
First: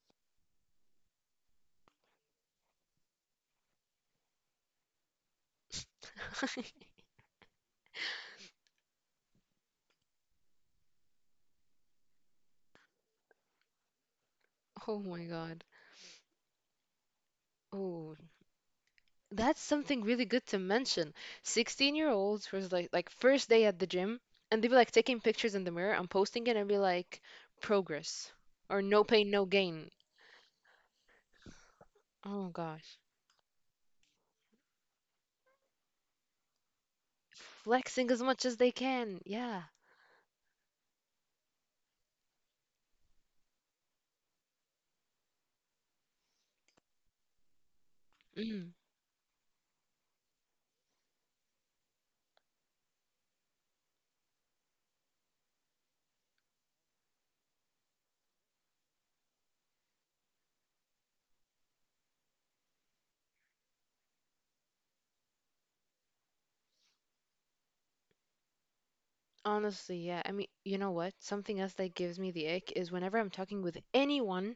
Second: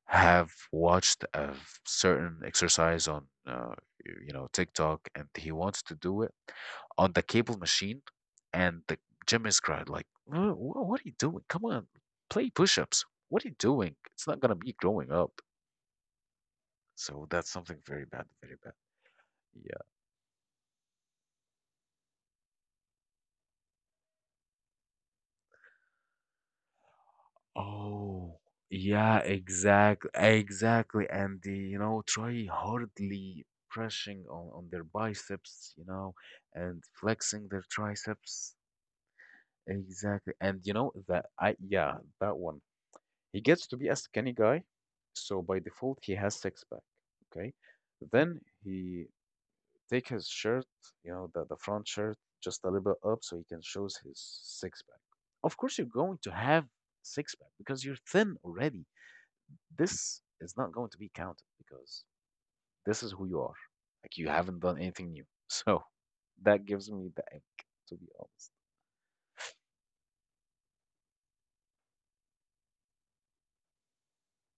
A: have watched a certain exercise on you know, TikTok, and he wants to do it on the cable machine, and the gym is cried like, what are you doing? Come on, play push-ups, what are you doing? It's not gonna be
B: Oh
A: growing
B: my
A: up."
B: God.
A: So that's something very
B: Oh,
A: bad, very bad.
B: that's
A: Yeah.
B: something really good to mention. 16-year-olds was like first day at the gym and they be like taking pictures in the mirror and posting it and be like progress
A: Oh,
B: or no
A: yeah,
B: pain, no gain.
A: exactly. And the, you know, try
B: Oh gosh.
A: hardly pressing on their biceps, you know, and flexing their
B: Flexing as much
A: triceps.
B: as they can. Yeah.
A: Exactly. And you know that I, yeah, that one. He gets to be a skinny guy, so by default he has six pack. Okay. Then
B: Mm-hmm.
A: he take his shirt, you know, the front shirt just a little bit up so he can show his six pack. Of course you're going to have six pack because you're thin already. This is not going to be counted because this is who you are. Like you haven't done anything new. So that gives me the ick, to be honest.
B: Honestly, yeah. I mean, you know what? Something else that gives me the ick is whenever I'm talking with anyone,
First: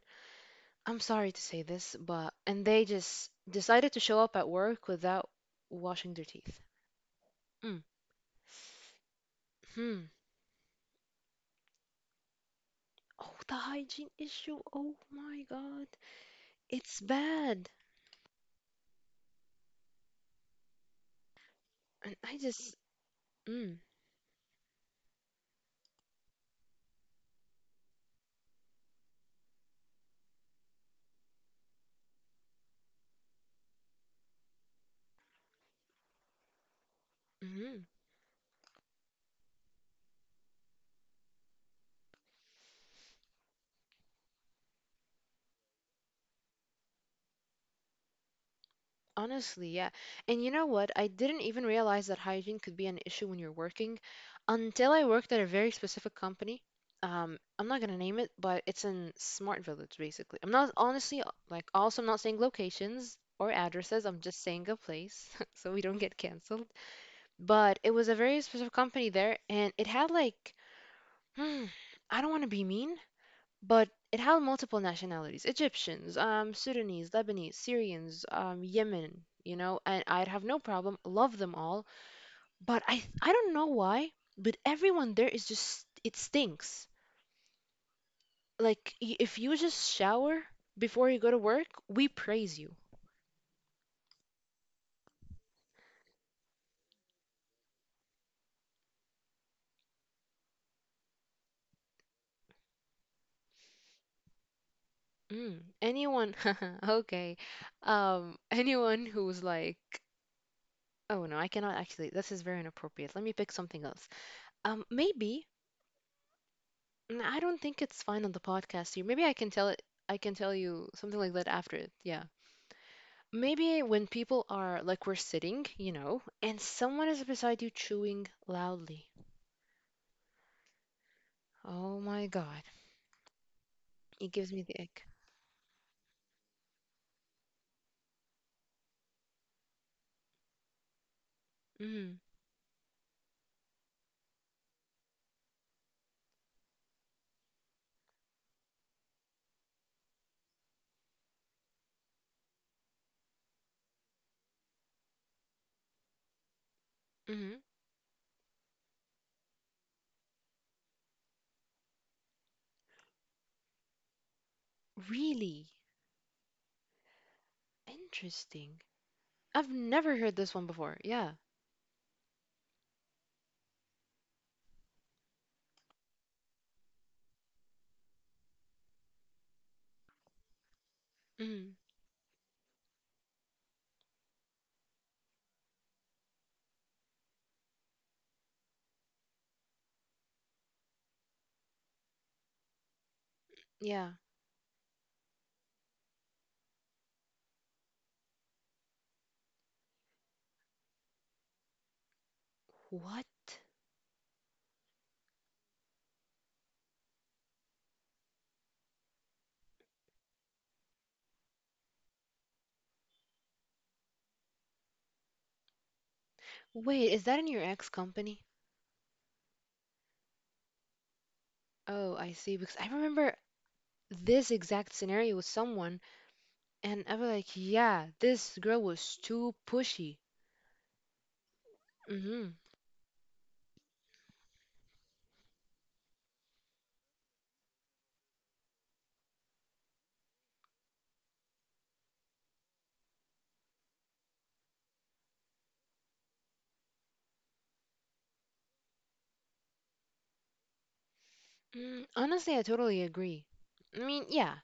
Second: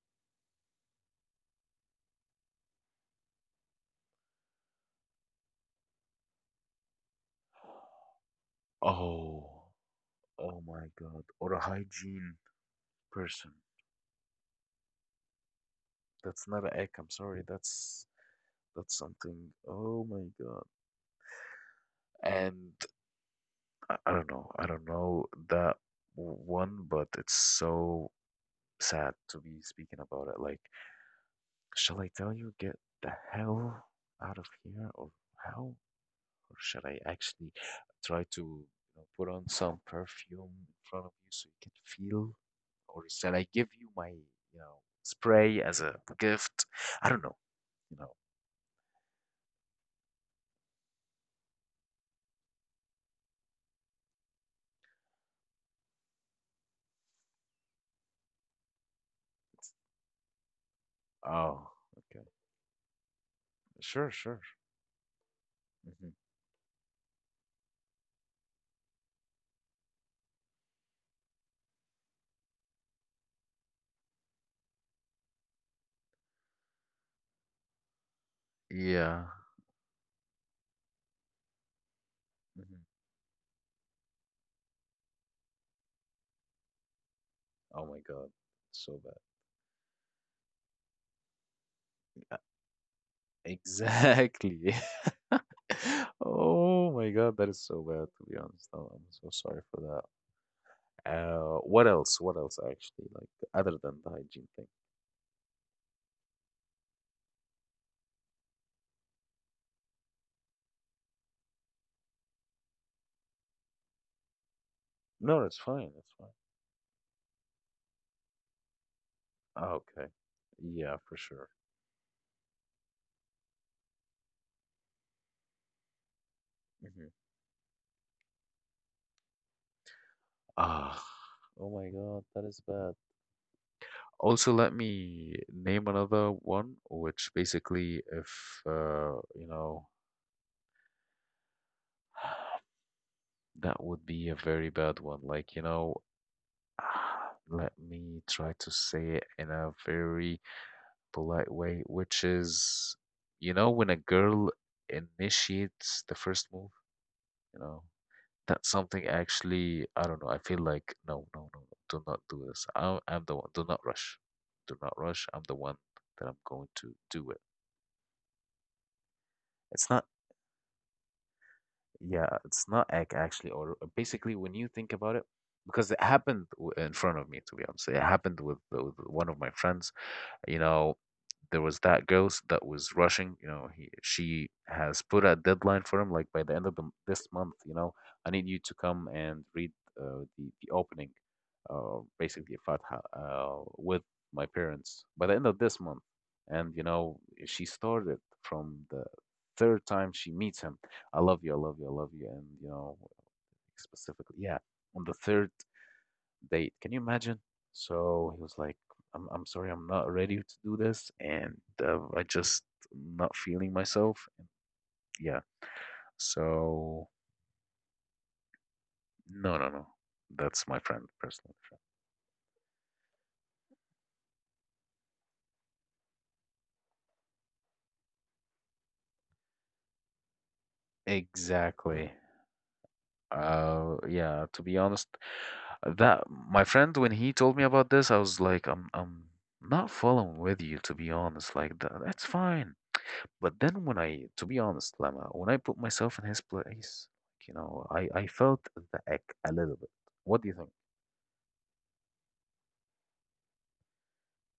B: I'm sorry to say this, but and they just decided to show up at work without washing their teeth. Mm.
A: Oh.
B: Hmm.
A: Oh my God. Or a hygiene
B: Oh,
A: person.
B: the hygiene issue. Oh my God.
A: That's not a egg.
B: It's
A: I'm sorry.
B: bad.
A: That's something. Oh my God.
B: And I
A: And
B: just mm.
A: I don't know. I don't know that one, but it's so sad to be speaking about it. Like, shall I tell you, get the hell out of here, or how? Or shall I actually
B: Mhm.
A: try to, you know, put on some perfume in front of you so you can feel? Or shall I give you my, you know, spray as a gift? I don't know, you know.
B: Honestly, yeah. And you know what? I didn't even realize that hygiene could be an issue when you're working until I worked at a very specific company. I'm not gonna name it, but it's in Smart Village, basically. I'm not honestly like
A: Oh,
B: also I'm not
A: okay.
B: saying locations or addresses.
A: Sure,
B: I'm just
A: sure.
B: saying a place so we don't
A: Hmm.
B: get canceled. But it was a very specific company there, and it had like, hmm, I don't want to be mean, but it held multiple nationalities Egyptians, Sudanese, Lebanese, Syrians, Yemen,
A: Yeah.
B: and I'd have no problem, love them all. But
A: Hmm.
B: I don't know why, but everyone there is just, it stinks.
A: Oh my God.
B: Like,
A: So bad.
B: if you just shower before you go to work, we
A: Uh,
B: praise you.
A: Exactly. Oh my God, that is so bad, to be honest. I'm so sorry for that. What else? What else actually? Like other than the hygiene thing?
B: Anyone, okay. Anyone who's like, oh no, I cannot actually, this is very inappropriate. Let me pick something else. Maybe
A: No, that's fine. That's fine.
B: I don't think it's fine on the podcast here. Maybe I can tell
A: Ah,
B: it.
A: okay.
B: I can tell you
A: Yeah,
B: something
A: for
B: like that
A: sure.
B: after it. Yeah. Maybe when people are like we're sitting, and someone
A: Mhm.
B: is beside you chewing loudly.
A: Ah, oh my
B: Oh
A: God,
B: my
A: that is
B: God.
A: bad.
B: It
A: Also,
B: gives me
A: let
B: the ick.
A: me name another one, which basically, if you know,
B: Mm.
A: that would be a very bad one. Like, you know, let me try to say it in a very polite way, which is, you know, when a girl initiates the first move, you
B: Hmm.
A: know. That's something, actually, I don't know. I feel like, no, no, no, no, do not do this. I, I'm the one. Do not rush. Do not rush. I'm the
B: Really?
A: one that I'm going to do it.
B: Interesting. I've
A: It's not,
B: never heard this one before. Yeah.
A: yeah, it's not actually, or basically when you think about it, because it happened in front of me, to be honest. It happened with one of my friends. You know, there
B: Mm,
A: was that ghost that was rushing. You know, he, she has put a deadline for him, like by the end of the, this month. You know, I need you to come and read the opening, basically Fatha, with
B: yeah.
A: my parents by the end of this month. And you know, she started from the third time she meets him. I love you, I love you, I love you, and you know,
B: What?
A: specifically, yeah, on the third date. Can you imagine? So he was like, I'm sorry, I'm not ready to do this. And I just not feeling myself. And yeah. So
B: Wait, is that in your ex company?
A: no, no, no. That's my friend, personal friend.
B: Oh, I see. Because I remember this exact scenario with someone. And I was like, yeah, this girl was too pushy.
A: Exactly.
B: Hmm.
A: Yeah, to be honest, that my friend, when he told me about this, I was like, I'm not following with you, to be honest. Like, that, that's fine. But then when I, to be honest, Lama, when I put myself in his place, you know, I felt the ick a little bit. What do you think?
B: Mm, honestly, I totally agree. I mean, yeah.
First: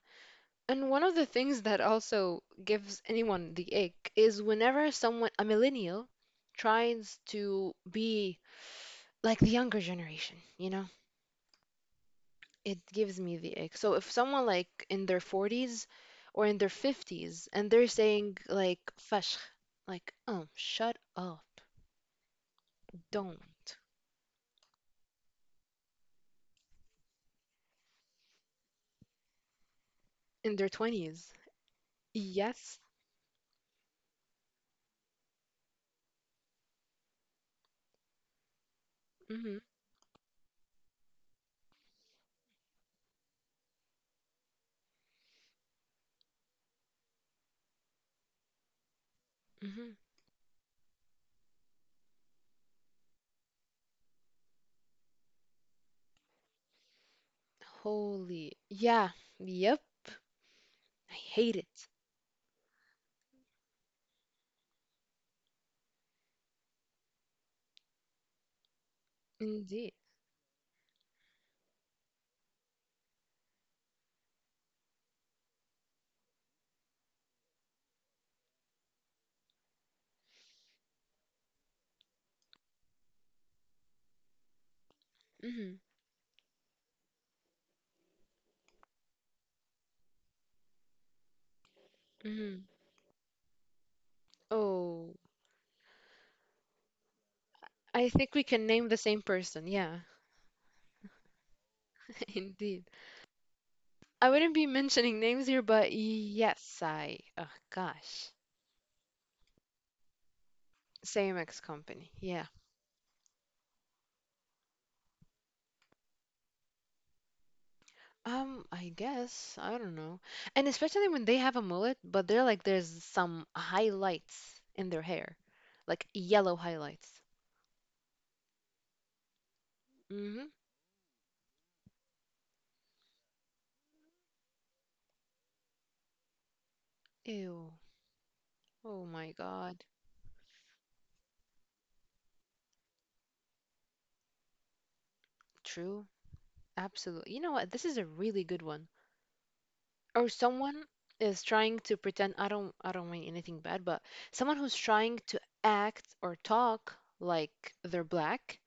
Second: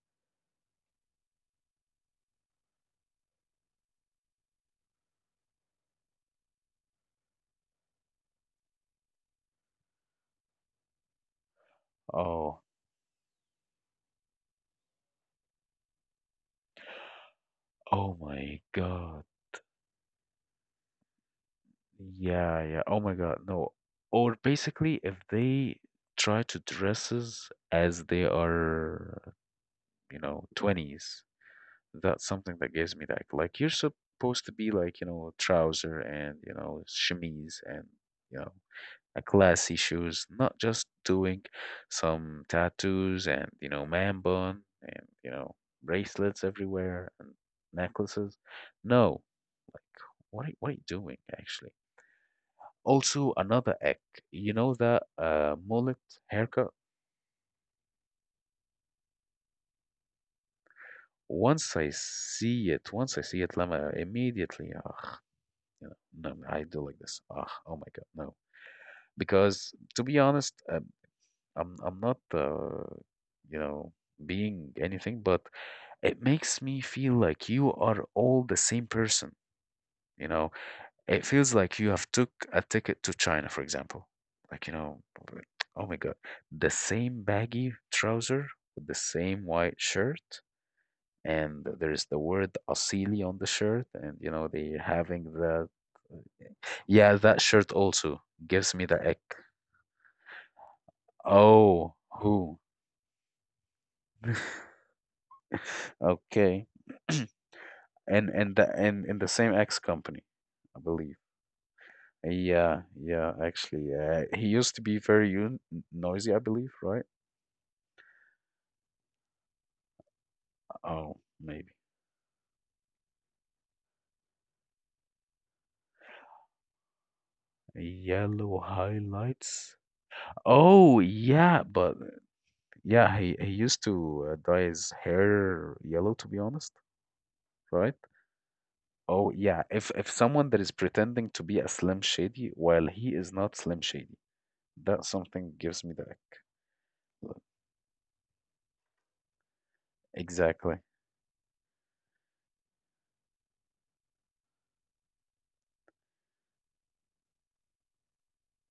B: And one of the things that also gives anyone the ick is whenever someone, a millennial, tries to be like the younger generation, you know?
A: Oh,
B: It gives me the ick. So if someone like in their 40s or in their 50s and they're
A: oh
B: saying
A: my
B: like
A: God.
B: fashkh, like, shut up,
A: Yeah, yeah. Oh my God.
B: don't.
A: No. Or basically, if they try to dresses as they are, you know,
B: In their
A: 20s,
B: 20s.
A: that's something that
B: Yes,
A: gives me that. Like, you're supposed to be like, you know, trouser and, you know, chemise and, you know, a
B: hmm.
A: classy shoes, not just doing some tattoos and you know, man bun, and you know, bracelets everywhere and necklaces. No, like
B: Hmm.
A: what are you doing actually? Also, another egg. You know that mullet haircut.
B: Holy. Yeah. Yep. I hate
A: Once I
B: it.
A: see it, once I see it, Lama, immediately, ah, you know, no, no, I do like this. Ah, oh my God, no. Because
B: Indeed.
A: to be honest, I'm not you know, being anything, but it makes me feel like you are all the same person, you know? It feels like you have took a ticket to China, for example. Like, you know,
B: Hmm.
A: oh my God, the same baggy trouser with the same white shirt, and there's the word
B: Hmm.
A: Asili on the shirt, and you know, they
B: Oh,
A: having the, yeah, that shirt
B: I
A: also
B: think we
A: gives
B: can
A: me
B: name the
A: the ick.
B: same person. Yeah,
A: Oh, who?
B: indeed. I wouldn't be mentioning names here, but
A: Okay.
B: yes, I. Oh,
A: And
B: gosh.
A: and the, and in the same X company, I believe.
B: Same ex company. Yeah.
A: Yeah, yeah, actually, he used to be very un noisy, I believe, right?
B: I guess. I don't know. And especially
A: Oh,
B: when they have a
A: maybe.
B: mullet, but they're like, there's some highlights in their hair, like yellow highlights.
A: Yellow highlights.
B: Mm-hmm.
A: Oh, yeah, but yeah, he used to dye his hair yellow, to be honest,
B: Ew.
A: right?
B: Oh
A: Oh,
B: my
A: yeah,
B: God.
A: if someone that is pretending to be a Slim Shady while he is not Slim Shady, that's something gives me
B: True.
A: the
B: Absolutely. You know what? This is a really good one. Or
A: exactly,
B: someone is trying to pretend I don't mean anything bad, but someone who's trying to act or talk like they're black,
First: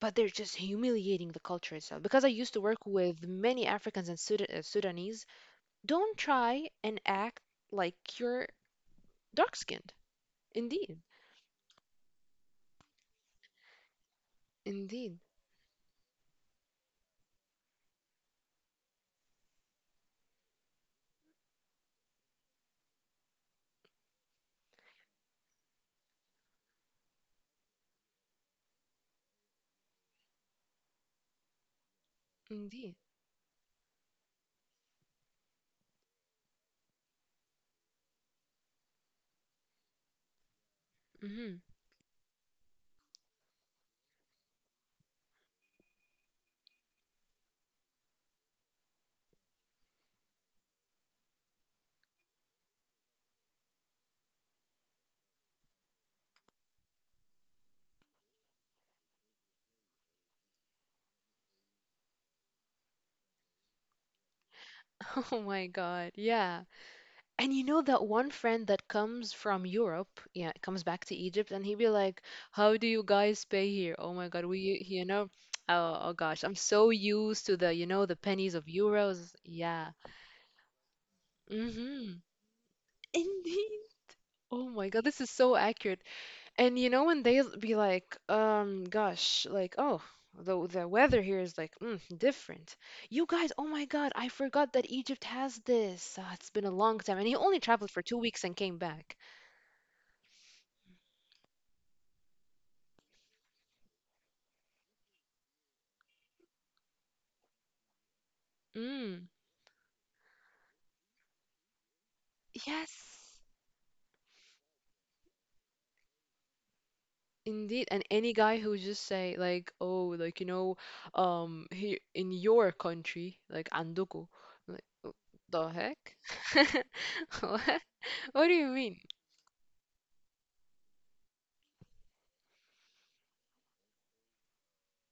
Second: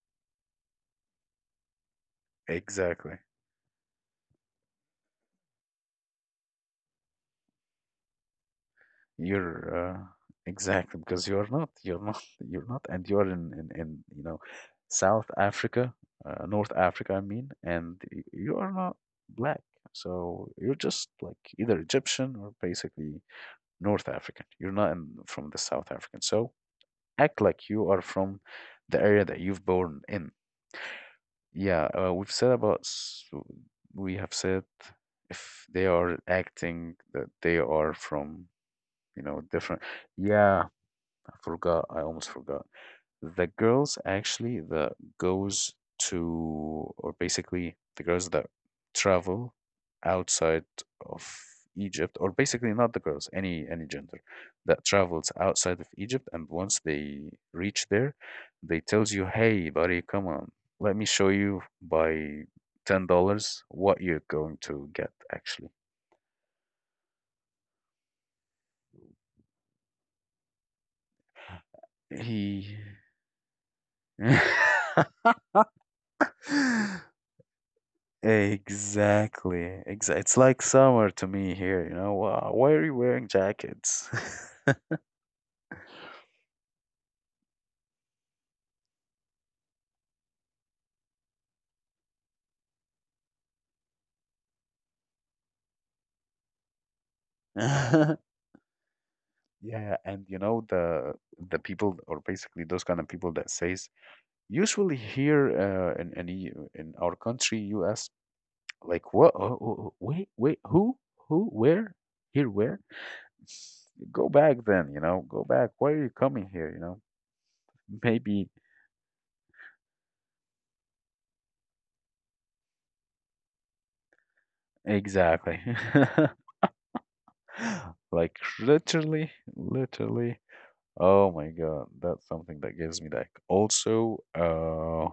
B: but they're just humiliating the culture itself. Because I used to work
A: exactly.
B: with many Africans and Sudanese, don't try and act like you're
A: You're
B: dark-skinned. Indeed.
A: exactly because you're not, you're not, and you're in you know,
B: Indeed.
A: South Africa, North Africa, I mean, and you are not black. So you're just like either Egyptian or basically North African. You're not in, from the South African. So act like you are from the area that you've born in. Yeah, we've said about,
B: Indeed.
A: we have said if they are acting that they are from, you know, different. Yeah, I
B: Hmm.
A: forgot. I almost forgot. The girls actually that goes to, or basically the girls that travel outside of Egypt, or basically not the girls, any gender that travels outside of Egypt, and once they reach there, they tells you, "Hey, buddy, come on, let me show you by $10 what you're going to get."
B: Oh my
A: Actually,
B: God. Yeah. And you know that one friend that comes from Europe, yeah, comes back to Egypt, and he'd be like, "How
A: he.
B: do you guys pay here? Oh my God, we, oh, oh gosh, I'm so used to the, the pennies of euros."
A: Exactly.
B: Yeah.
A: Exa it's like summer to me here, you
B: Mm-hmm.
A: know. Wow, why are you wearing
B: Indeed.
A: jackets?
B: Oh my God, this is so accurate. And you know, when they'll be like, gosh, like, oh, the weather here is like, different. You guys, oh my God, I forgot that Egypt has this. Ah, it's been a long time, and he only traveled for two weeks and came back.
A: Yeah, and you know the people or basically those kind of people that says usually here in in our country US like
B: Mm.
A: what oh, oh, oh, wait, who where here where
B: Yes,
A: go back then, you know, go back, why are you coming here, you know,
B: indeed. And any
A: maybe
B: guy who just say like, oh, like here in your country, like andoku, like "Oh,
A: exactly.
B: the heck? What?
A: Like
B: What do you mean?
A: literally, literally oh my God, that's something that gives me like also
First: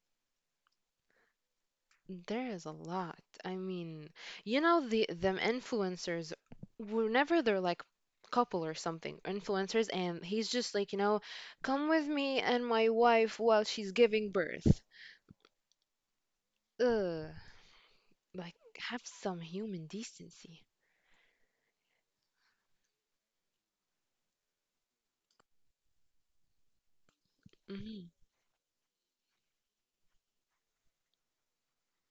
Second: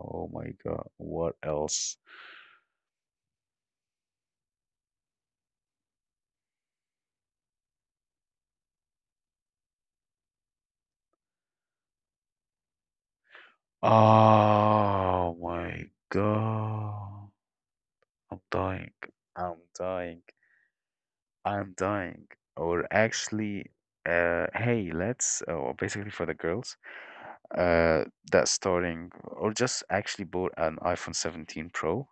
A: oh my God, what else?
B: There is a lot. I mean, you know them influencers, whenever they're like couple or something, influencers, and he's just like, come with me and my wife while she's giving birth.
A: Oh my
B: Ugh,
A: God. I'm
B: like
A: dying.
B: have some
A: I'm
B: human
A: dying.
B: decency.
A: I'm dying. Or actually hey, let's oh basically for the girls uh
B: Mm-hmm.
A: that's starting or just actually bought an iPhone 17 Pro.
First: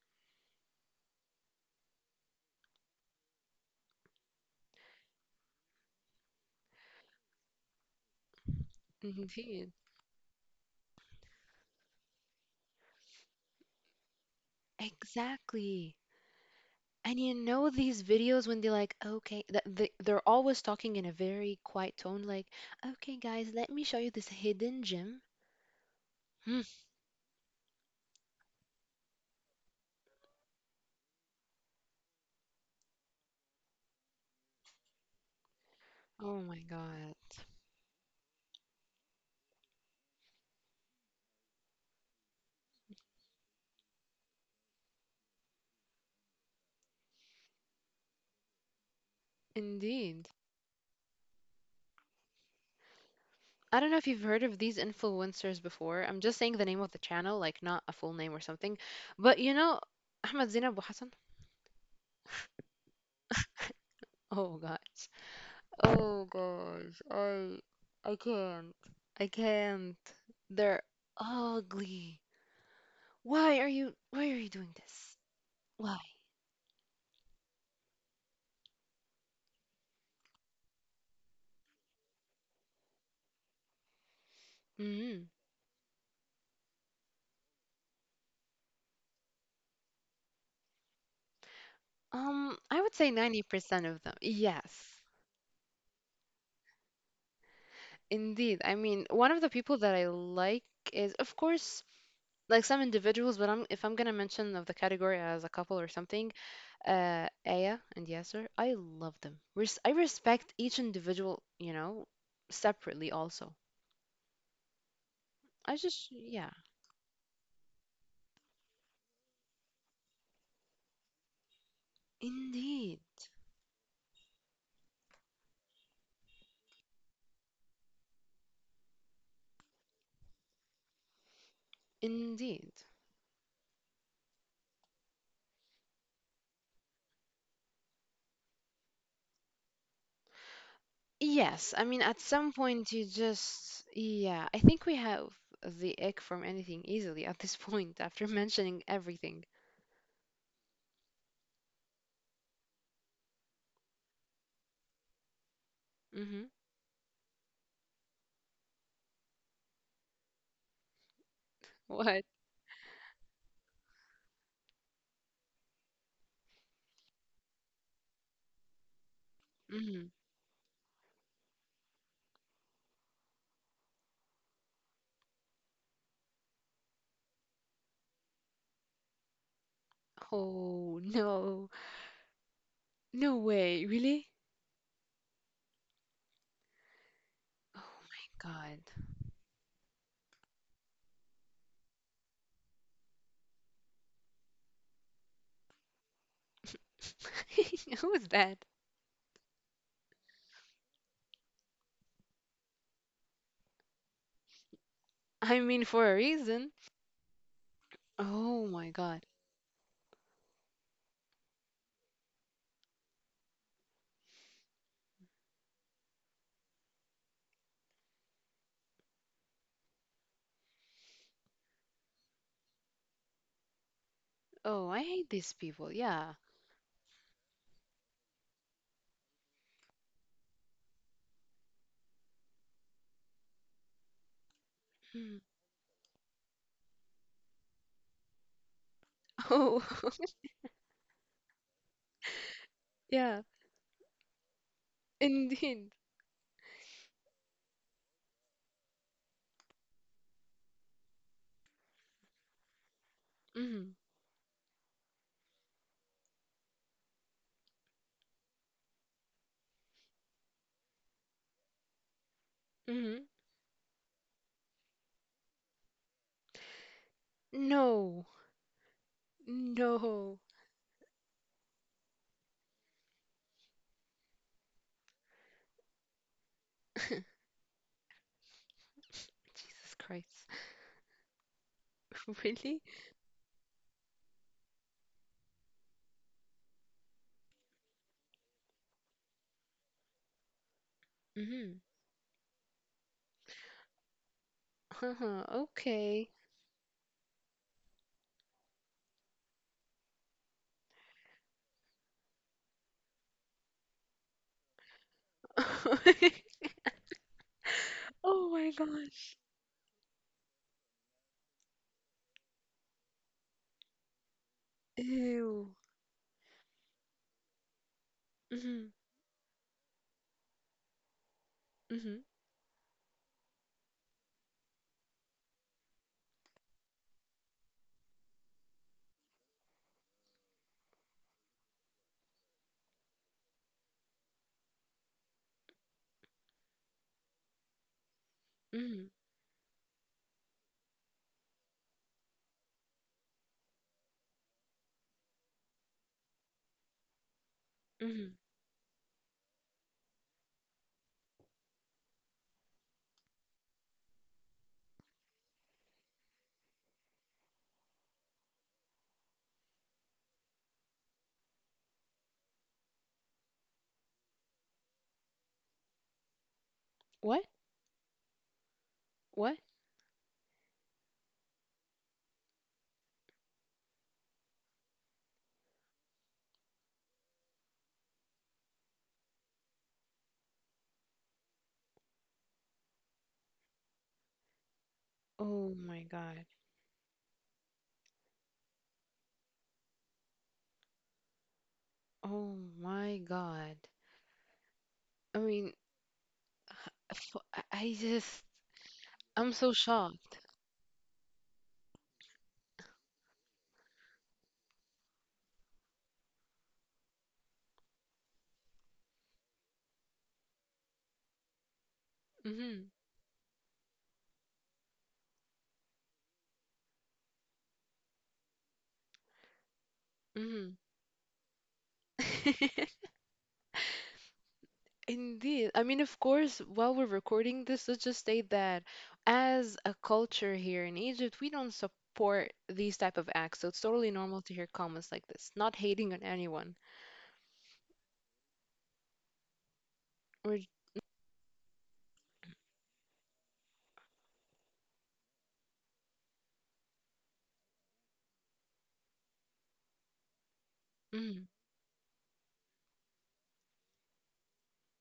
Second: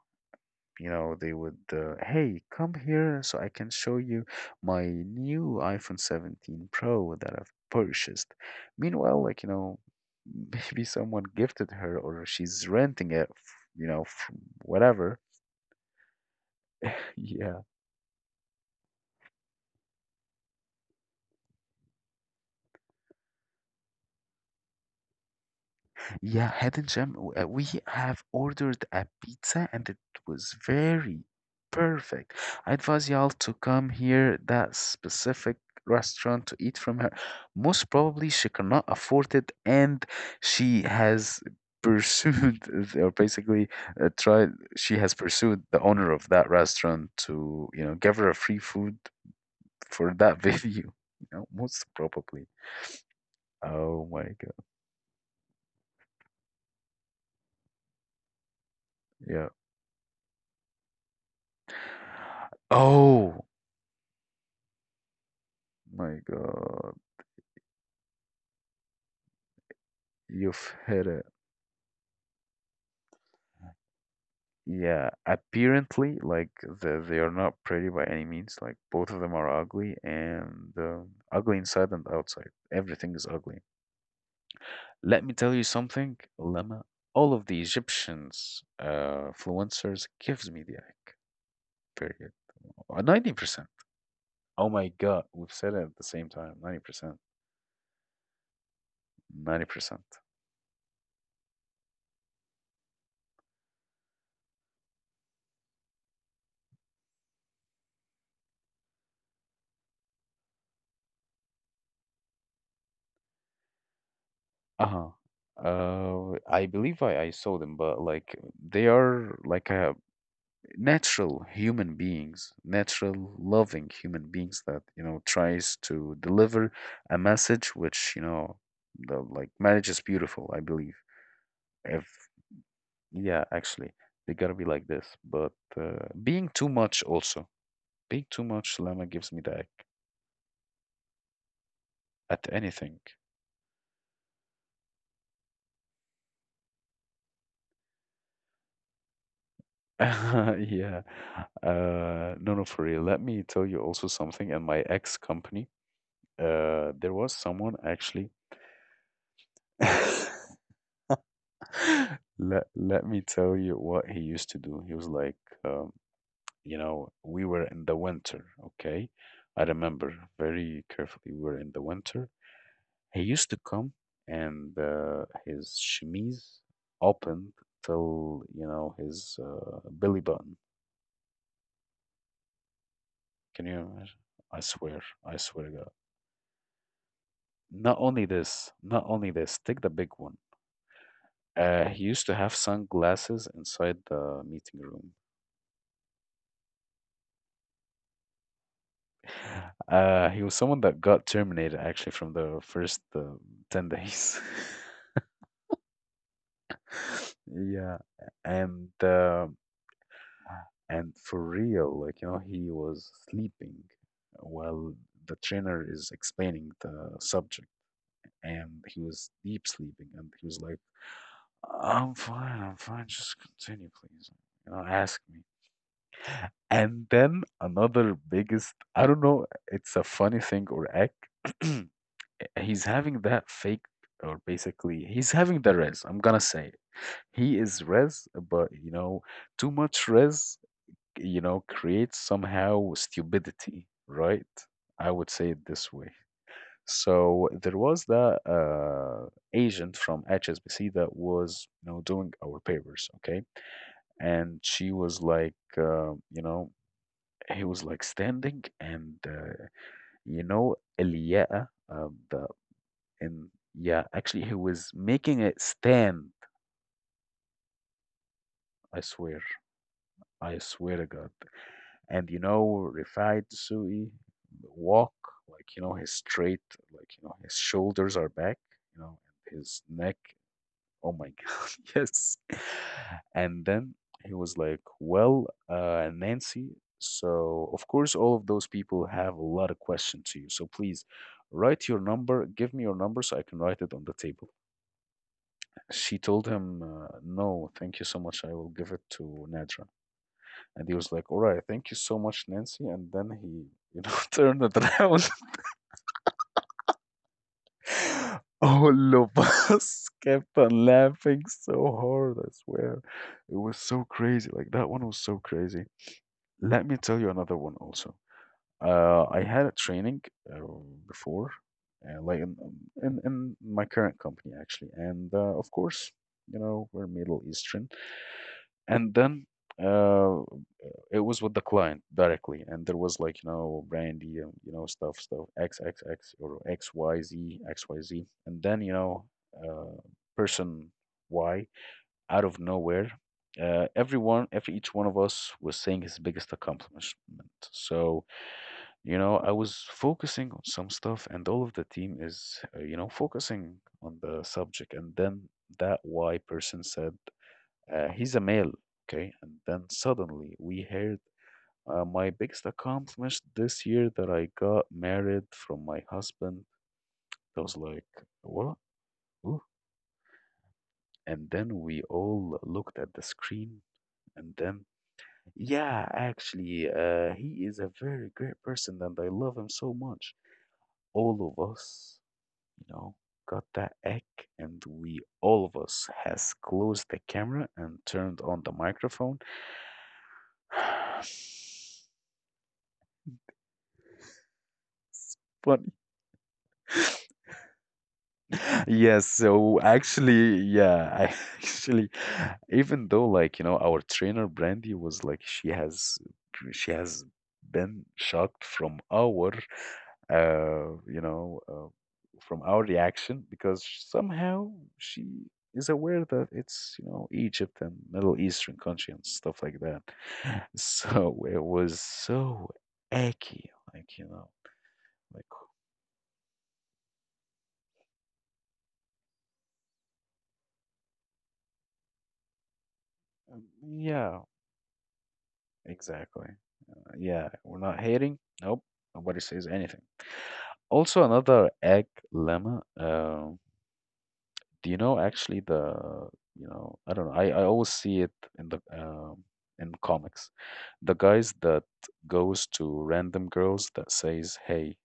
A: You know they would, hey, come here so I can show you my new iphone 17 pro that I've purchased, meanwhile like you
B: Indeed.
A: know. Maybe someone gifted her or she's renting it you know from whatever.
B: Exactly. And you
A: Yeah.
B: know these videos when they're like, okay, they're always talking in a very quiet tone, like, okay, guys, let me show you this hidden gem.
A: Yeah,
B: Hmm.
A: Head and Gem, we have ordered a pizza and it was very perfect. I advise y'all to come here, that specific
B: Oh
A: restaurant, to
B: my
A: eat from her.
B: God.
A: Most probably she cannot afford it and she has pursued, or basically tried, she has pursued the owner of that restaurant to, you know, give her a free food for
B: Indeed.
A: that video, you know, most probably.
B: I don't know if
A: Oh
B: you've
A: my
B: heard of
A: God.
B: these influencers before. I'm just saying the name of the channel, like not a full name or something. But
A: Yeah.
B: you know, Ahmed Zina Abu Hassan?
A: Oh.
B: Oh God.
A: My
B: Oh
A: God,
B: gosh. I can't. I can't.
A: you've
B: They're
A: hit it.
B: ugly. Why are you doing
A: Yeah,
B: this? Why?
A: apparently, like the, they are not pretty by any means. Like both of them are ugly, and ugly inside and outside. Everything is ugly. Let
B: Mm.
A: me tell you something, Lama. All of the Egyptians, influencers gives me the ick. Period.
B: I would say
A: 90%.
B: 90% of them.
A: Oh my
B: Yes,
A: God, we've said it at the same time. 90%.
B: indeed. I mean, one of the
A: Ninety
B: people that I
A: percent.
B: like is, of course, like some individuals, but if I'm gonna mention of the category as a couple or something, Aya and Yasser, I love them. Res I respect each individual, you know, separately also.
A: Uh-huh.
B: I just, yeah,
A: I believe I saw them, but like they are like natural human beings,
B: indeed,
A: natural loving human beings that you know tries to deliver a message which you know the like marriage is beautiful, I believe. If
B: indeed.
A: yeah, actually they gotta be like this, but being too much also being too much, Lama, gives me the ick
B: Yes, I mean, at
A: at
B: some point
A: anything.
B: you just, yeah, I think we have the ick from anything easily at this point after mentioning everything.
A: Yeah. No, no, for real. Let me tell you also something. In my ex company,
B: Mm-hmm.
A: there was someone actually.
B: What?
A: Let me tell you what he used to do. He was like, um, you know, we were in the winter, okay? I
B: Mm-hmm.
A: remember very carefully. We were in the winter. He used to come and his chemise opened till, you know, his belly button.
B: Oh, no. No
A: Can you
B: way.
A: imagine?
B: Really?
A: I swear to God. Not
B: Oh
A: only
B: my
A: this,
B: God.
A: not only this, take the big one. He used to have sunglasses inside the meeting room.
B: Who is that?
A: He was someone that got terminated actually from the first 10 days.
B: I mean, for a reason.
A: Yeah,
B: Oh
A: and
B: my God.
A: for real, like you know, he was sleeping while the trainer is explaining the subject, and he was deep sleeping, and he was like, I'm fine, just continue, please, you know,
B: Oh, I
A: ask
B: hate
A: me."
B: these people. Yeah.
A: And then another biggest, I don't know, it's a funny thing or act. He's having that fake or basically he's
B: Mm.
A: having the res. I'm gonna say it. He is res, but you know, too
B: Oh,
A: much res, you know, creates somehow
B: yeah.
A: stupidity, right? I would say it this
B: Indeed.
A: way. So there was that agent from HSBC that was, you know, doing our papers, okay?
B: Mm-hmm.
A: And she was like, you know, he was like standing and, you know, Eliya'a, the
B: Mm-hmm.
A: and yeah, actually, he was making it stand.
B: No.
A: I swear,
B: No.
A: I swear to God. And you know, Rifai Dessouky walk like you know his straight, like you know his shoulders are back, you know, and his
B: Jesus
A: neck.
B: Christ.
A: Oh my God, yes.
B: Really?
A: And then he was like, "Well, Nancy." So of course, all of those people have a lot of questions to you. So please
B: Mm-hmm.
A: write your number. Give me your number so I can write it on the table.
B: Uh-huh.
A: She
B: Okay.
A: told him, no, thank you so much. I will give it to Nadra. And he was like, all right, thank you so much, Nancy. And then he, you know, turned it around.
B: Oh my
A: All of
B: gosh.
A: us kept on laughing so hard, I swear. It was so crazy. Like, that one was so
B: Ew.
A: crazy. Let me tell you another one also.
B: Mm-hmm.
A: I had a training uh, before,
B: Mm-hmm.
A: like in my current company, actually. And of course, you know, we're Middle Eastern. And then uh, it was with the client directly, and there was like, you know, brandy and, you know, stuff, stuff, XXX or XYZ XYZ, and then, you
B: Mm-hmm.
A: know, uh, person Y out of nowhere, everyone, every each one of us was saying his biggest accomplishment. So,
B: Mm-hmm.
A: you know, I was focusing on some stuff, and all of the team is, you know, focusing on the subject. And then that Y person said, he's a male, okay? And then suddenly we heard my biggest accomplishment this year that I got married from my husband.
B: What?
A: I was like, what?
B: What?
A: Ooh. And then we all looked at the screen and then, yeah, actually, he is a very great person and I love him so much. All of us, you know, got that egg and we, all of
B: Oh my
A: us,
B: God.
A: has closed the camera and turned on the microphone.
B: Oh my God. I mean,
A: But.
B: f- I I just,
A: Yes,
B: I'm so
A: so
B: shocked.
A: actually, yeah, I actually, even though like, you know, our trainer Brandy was like she has been shocked from our uh, you know, uh, from our
B: Mm-hmm.
A: reaction because somehow she is aware that it's, you know, Egypt and Middle Eastern country and stuff like that. So it was so
B: Mm-hmm.
A: icky, like, you know, like,
B: Indeed. I mean, of course, while we're recording this, let's just state that as a culture here in Egypt, we don't support these type of
A: um,
B: acts. So it's totally
A: yeah,
B: normal to hear comments like this, not hating on
A: exactly.
B: anyone.
A: Yeah, we're not hating. Nope, nobody says anything.
B: Or
A: Also, another egg, lemma. Do you know actually the you know I don't know. I always see it in the in comics. The
B: mm,
A: guys that goes to random girls that says hey,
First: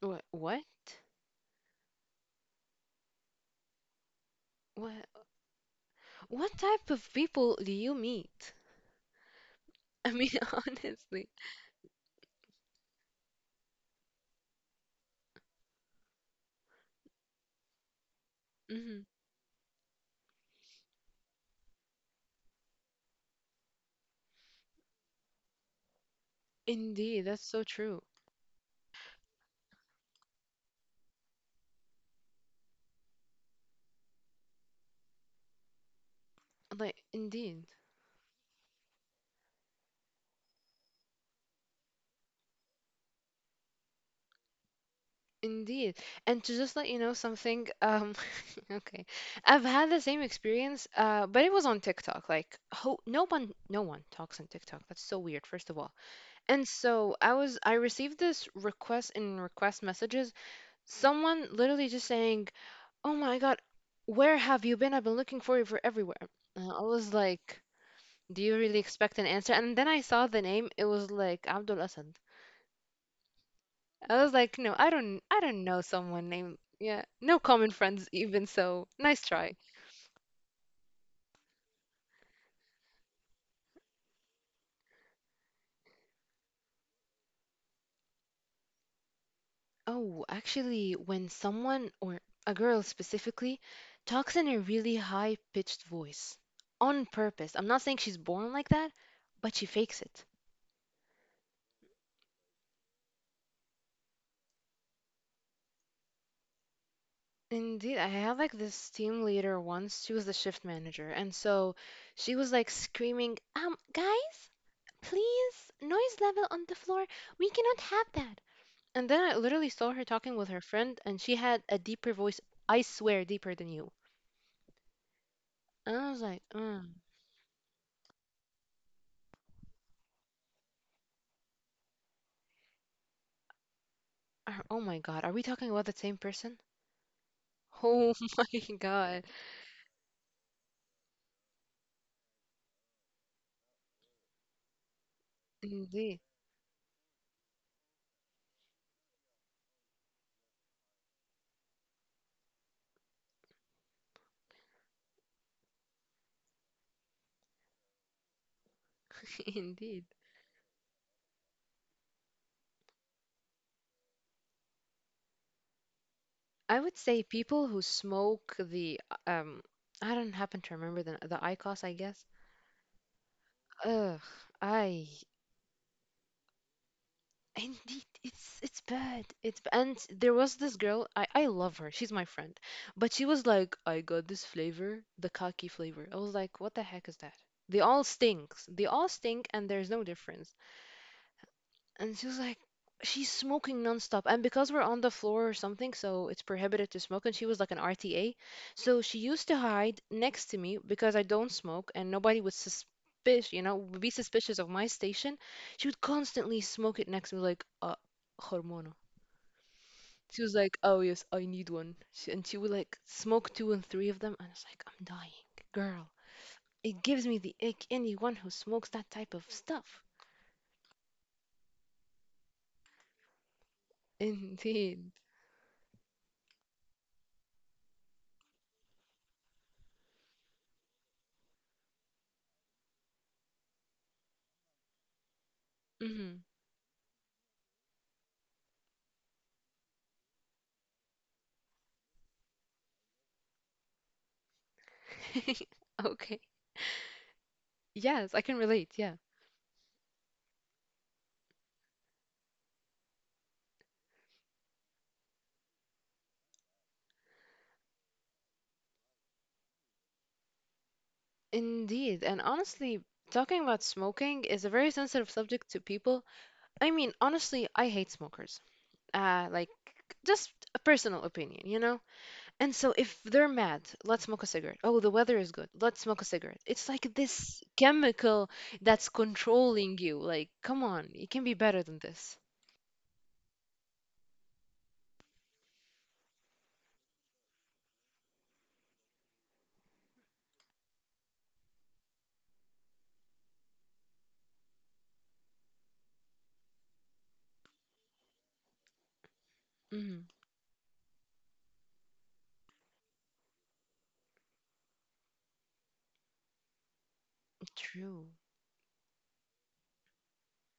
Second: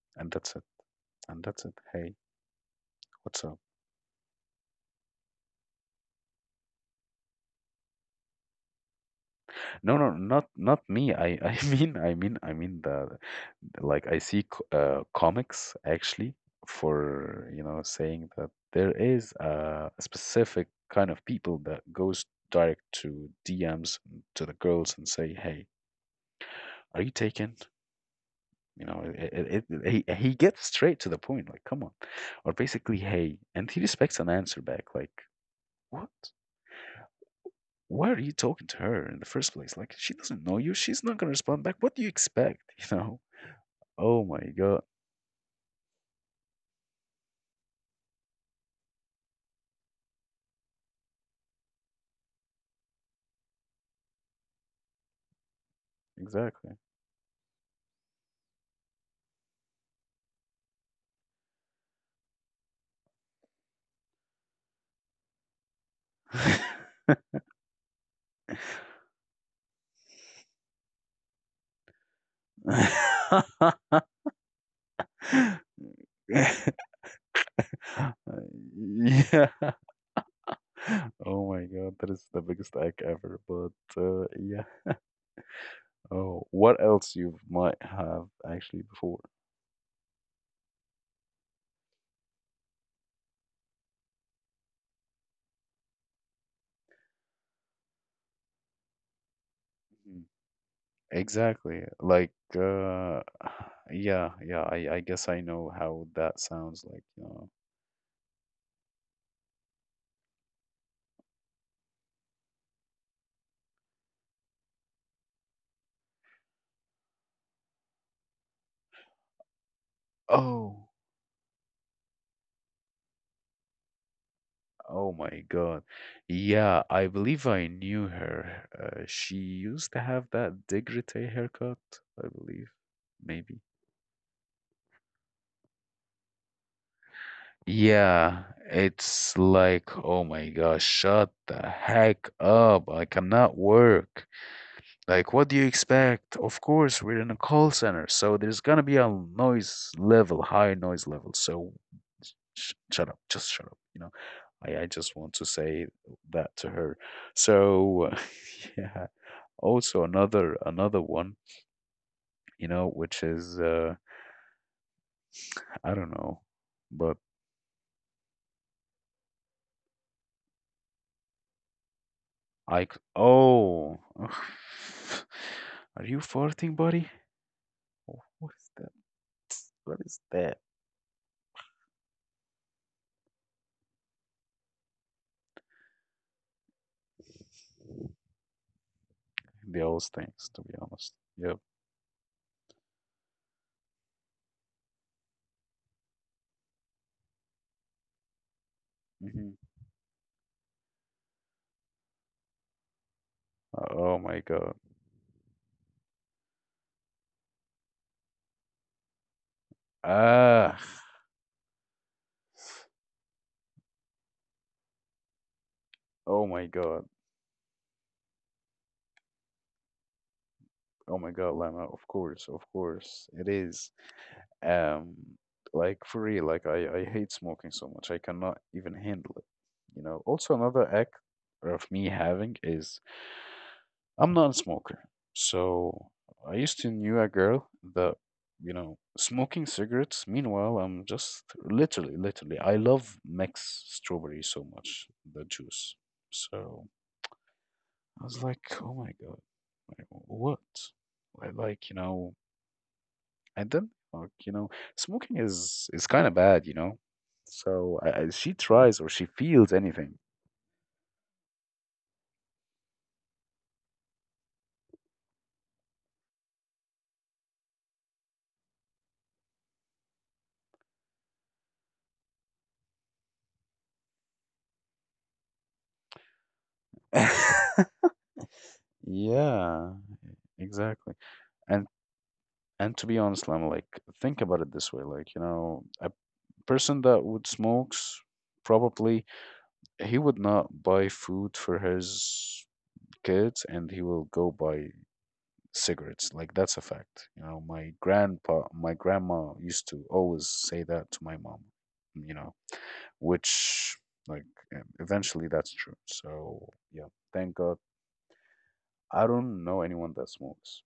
B: what,
A: and that's
B: what?
A: it, and that's it. Hey, what's up?
B: What what type of people do you meet?
A: No, no,
B: I mean,
A: not not me.
B: honestly.
A: I mean the I see comics actually for you know saying that there
B: Hmm.
A: is a specific kind of people that goes direct to DMs to the girls and say, "Hey, are you
B: Indeed, that's
A: taken?"
B: so true.
A: You know, he gets straight to the point. Like, come on, or basically, "Hey," and he respects an answer back. Like, what?
B: Like, indeed.
A: Why are you talking to her in the first place? Like, she doesn't know you. She's not gonna respond back. What do you expect? You know. Oh my god.
B: Indeed. And to just let you know something, okay, I've had the same experience, but it was on TikTok. Like, ho no one talks on TikTok. That's so weird, first of all. And
A: Exactly.
B: so I received this request in request messages, someone literally just saying, "Oh my God, where have you been? I've been looking for you for everywhere." And I was like, "Do you really expect an answer?" And then I saw the name. It was like Abdul Asad. I was like, no, I don't know someone
A: Yeah.
B: named yeah, no common friends even so. Nice try.
A: Oh my god, that is the biggest hack ever. But yeah. Oh, what else you might have actually before?
B: Oh, actually, when someone or a girl specifically talks in a really high-pitched voice on purpose. I'm not saying she's born like that, but she fakes
A: Mhm.
B: it.
A: Exactly. Like yeah, yeah. I guess I know how that sounds like. You know.
B: Indeed, I had like this team leader once. She was the shift manager, and so she was like screaming, guys, please, noise level on the floor. We cannot have that." And then I literally saw her talking with her
A: Oh.
B: friend, and she had a deeper voice, I swear, deeper than you.
A: Oh my God.
B: And I was like,
A: Yeah,
B: mm,
A: I believe I knew her. She used to have that decollete haircut, I believe. Maybe.
B: oh my God, are we talking about the same person? Oh
A: Yeah,
B: my God.
A: it's like, oh my gosh, shut the heck up. I cannot work. Like, what do you
B: Indeed.
A: expect? Of course, we're in a call center, so there's gonna be a noise level, high noise level. So sh shut up, just shut up, you know. I just want to say that to her. So, yeah. Also,
B: Indeed.
A: another one, you know, which is I don't know,
B: I would
A: but
B: say people who smoke um, I don't happen to remember the IQOS, I guess.
A: I c- oh
B: Ugh, I
A: are you farting, buddy?
B: Indeed,
A: What is
B: it's
A: that?
B: bad.
A: What
B: And
A: is
B: there
A: that?
B: was this girl. I love her. She's my friend, but she was like, I got this flavor, the khaki flavor. I was like, what the heck is that? They all stinks. They all stink, and
A: The
B: there's
A: old
B: no
A: things, to
B: difference.
A: be honest. Yep.
B: And she was like, she's smoking nonstop. And because we're on the floor or something, so it's prohibited to smoke. And she was like an RTA. So she
A: Hmm.
B: used to hide next to me because I don't smoke and nobody would suspicious, would be
A: Oh my
B: suspicious
A: god.
B: of my station. She would constantly smoke it next to me, like, hormona. She was
A: Ah.
B: like, oh, yes, I need one. And she would like smoke two and three of them. And I was like, I'm dying, girl.
A: Oh my god.
B: It gives me the ick, anyone who smokes that type of stuff.
A: Oh my god, Lama. Of course, it is. Um,
B: Indeed.
A: like for real, like I hate smoking so much. I cannot even handle it. You know, also another act of me having is I'm not a smoker. So
B: Hmm.
A: I used to knew a girl that, you know, smoking cigarettes. Meanwhile, I'm just literally, literally, I love mix strawberry so much, the juice.
B: Okay.
A: So I was
B: Yes, I
A: like,
B: can
A: oh
B: relate.
A: my
B: Yeah.
A: God, like, what? I like, you know, and then, like, you know, smoking is kind of bad, you know. So I- she tries or she feels anything.
B: Indeed, and honestly, talking about smoking is a very sensitive subject to people. I mean, honestly, I hate smokers. Like, just a personal opinion, you know? And so if they're mad, let's smoke a cigarette. Oh, the weather is good. Let's smoke a cigarette. It's like this chemical that's
A: Yeah,
B: controlling you. Like, come
A: exactly.
B: on, it can be
A: And
B: better than this.
A: and to be honest, Lama, think about it this way, like, you know, I person that would smokes probably he would not buy food for his kids, and he will go buy cigarettes. Like, that's a fact. You know, my grandpa, my grandma used to
B: Mm,
A: always say that to my mom, you know, which, like eventually that's true. So yeah, thank God,
B: true.
A: I don't know anyone that smokes.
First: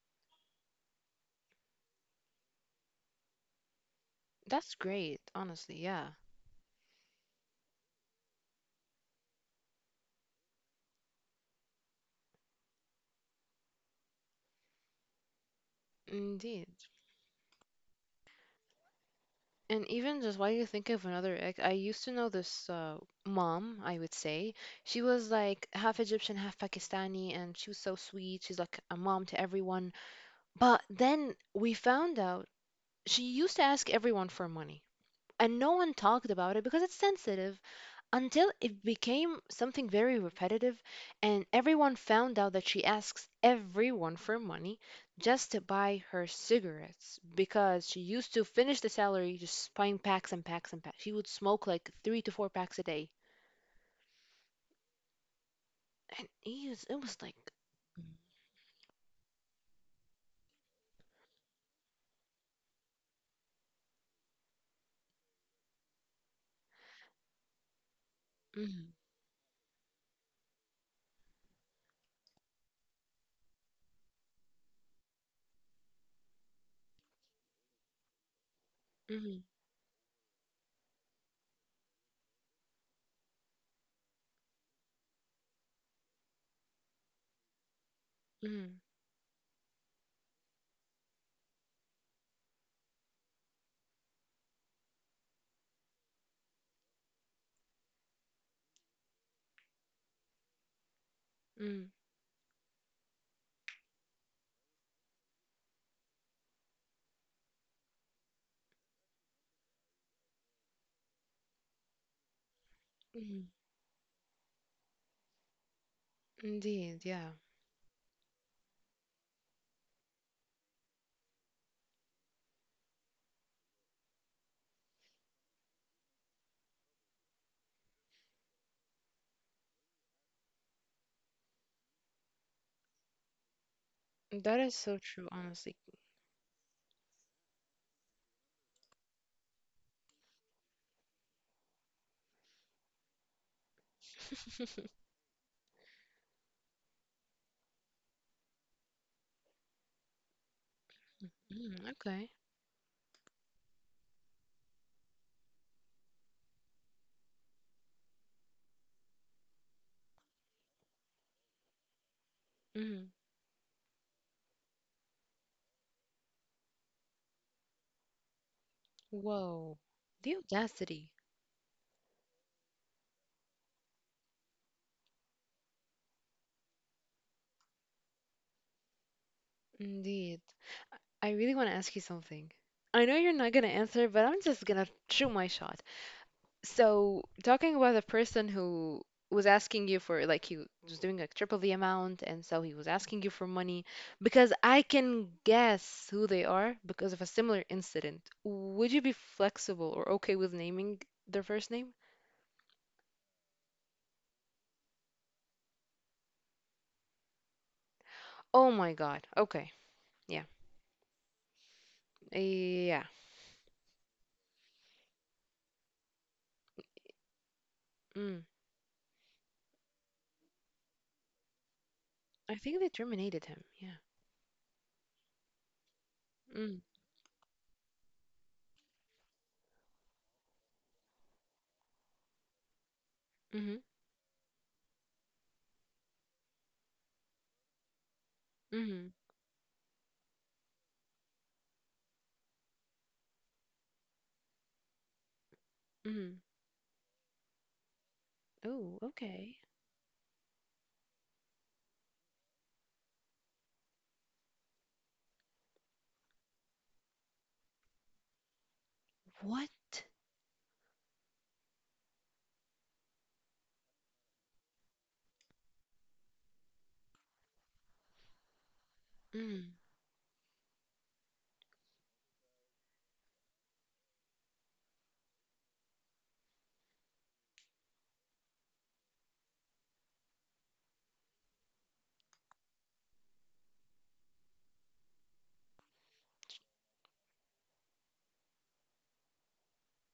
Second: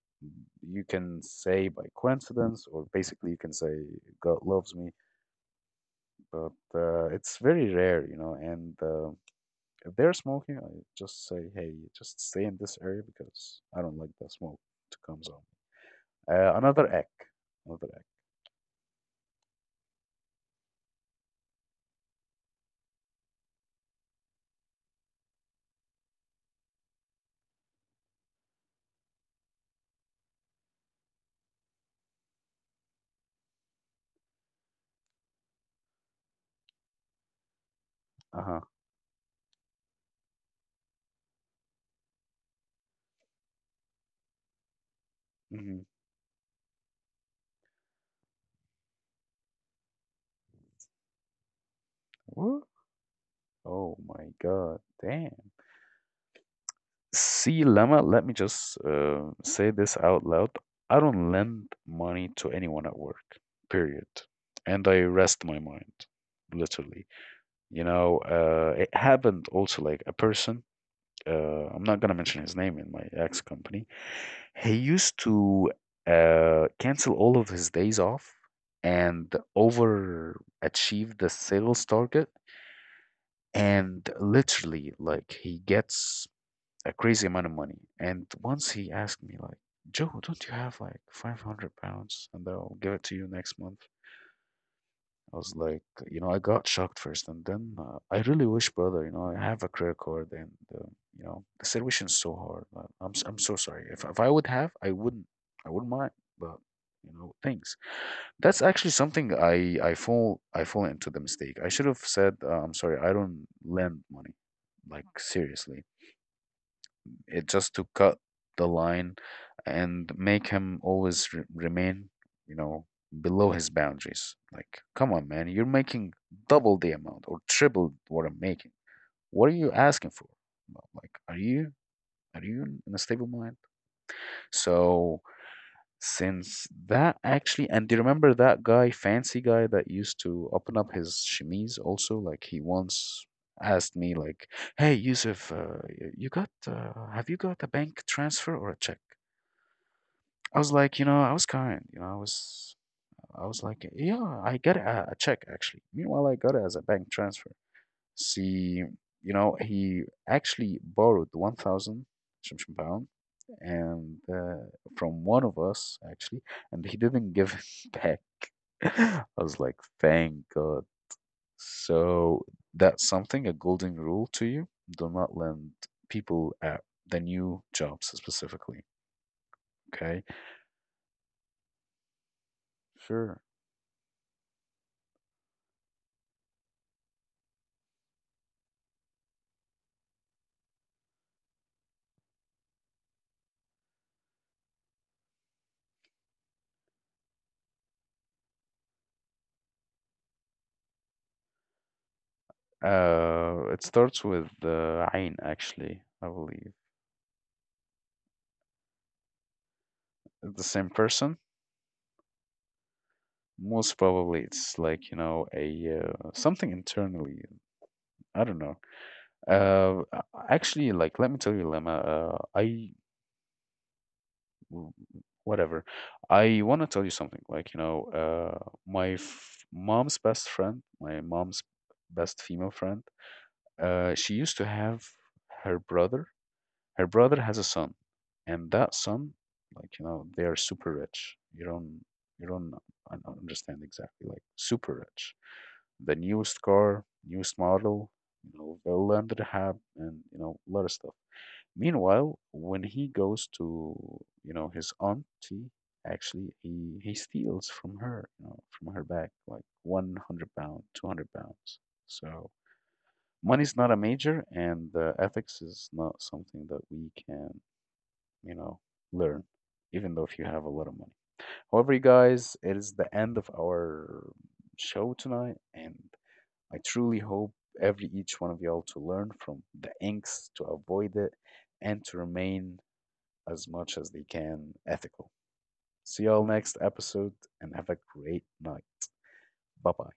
A: You can say by coincidence, or basically you can say God
B: That's
A: loves me.
B: great, honestly, yeah.
A: But it's very rare, you know. And if they're smoking, I just say, hey, just stay in this area because I don't like the smoke to come on.
B: Indeed.
A: Another egg. Another egg.
B: And even just while you think of another ex, I used to know this mom, I would say. She was like half Egyptian, half Pakistani, and she was so sweet. She's like a mom to everyone. But then we found out she used to ask everyone for money and no one talked about it because it's sensitive
A: Uh
B: until
A: huh.
B: it became something very repetitive and everyone found out that she asks everyone for money just to
A: Hmm.
B: buy her cigarettes because she used to finish the salary just buying packs and packs and packs. She would smoke like three to four
A: What?
B: packs a day.
A: Oh my God. Damn.
B: And it was like
A: See, Lemma, let me just say this out loud. I don't lend money to anyone at work, period. And I rest my mind, literally. You know,
B: mm,
A: it happened also, like, a person I'm not gonna mention his name in my ex company. He used to cancel all of his days off and
B: mm,
A: overachieve the sales target. And literally, like, he gets a crazy amount of money. And once
B: mm,
A: he asked me, like, Joe, don't you have like £500 and I'll give it to you next month? I was like, you know, I got shocked first, and then I really wish, brother, you know, I have a credit card, and you know, the
B: mm,
A: situation is so hard. I'm so sorry. If I would have, I wouldn't mind, but, you know, things. That's actually something I fall into the mistake. I should have said, I'm sorry, I
B: mm.
A: don't lend money, like, seriously,
B: Indeed, yeah.
A: it just to cut the line and make him always remain, you know, below his boundaries. Like, come on, man, you're making double the amount or triple what I'm making. What are you asking for? Well, like, are you in a stable mind?
B: That is so
A: So
B: true, honestly.
A: since that actually, and do you remember that guy, fancy guy that used to open up his chemise also? Like, he once asked me, like, "Hey, Yusuf, you got, have you got a bank transfer or a check?" I was like, you know, I was kind,
B: Mm,
A: you know,
B: okay.
A: I was like, yeah, I got a check actually. Meanwhile, I got it as a bank transfer. See, you know, he actually borrowed 1,000
B: Mm.
A: pounds and from one of us actually, and he didn't give it back. I was like,
B: Whoa,
A: thank
B: the
A: God.
B: audacity.
A: So that's something, a golden rule to you. Do not lend people at the new jobs specifically. Okay.
B: Indeed. I really want to ask you something. I know you're
A: Sure.
B: not going to answer, but I'm just going to shoot my shot. So, talking about the person who was asking you for, like, he was doing like triple the amount, and so he was asking you for money, because I can guess who they are because of a similar incident. Would you be flexible or okay with naming their first name?
A: It starts with the ayn actually, I believe.
B: Oh my God. Okay. Yeah.
A: The same person.
B: Eh, yeah.
A: Most probably, it's like, you know, a something internally.
B: Mm.
A: I don't know. Uh, uh, actually, like, let me tell you, Lemma, uh,
B: I think they
A: I,
B: terminated him. Yeah.
A: w- whatever, I want
B: Mm.
A: to tell you something. Like, you know, my f mom's best friend, my mom's best female friend,
B: Mm-hmm.
A: she used to have her brother. Her brother has a son, and that
B: Mm-hmm.
A: son, like, you know, they are super rich. You don't I don't understand exactly, like, super rich. The
B: Mm-hmm.
A: newest car, newest model, you know,
B: Oh,
A: villa under the
B: okay.
A: hab, and, you know, a lot of stuff. Meanwhile, when he goes to, you know, his auntie, actually, he steals from her, you know, from her bag, like
B: What?
A: £100, £200. So money's not a major, and ethics is not something that we can, you know, learn,
B: Mm.
A: even though if you have a lot of money. However, you guys, it is the end of our show tonight, and I truly hope every each one of y'all to learn from the inks to avoid it and to remain as much as they can ethical. See y'all next episode and have a great night. Bye bye.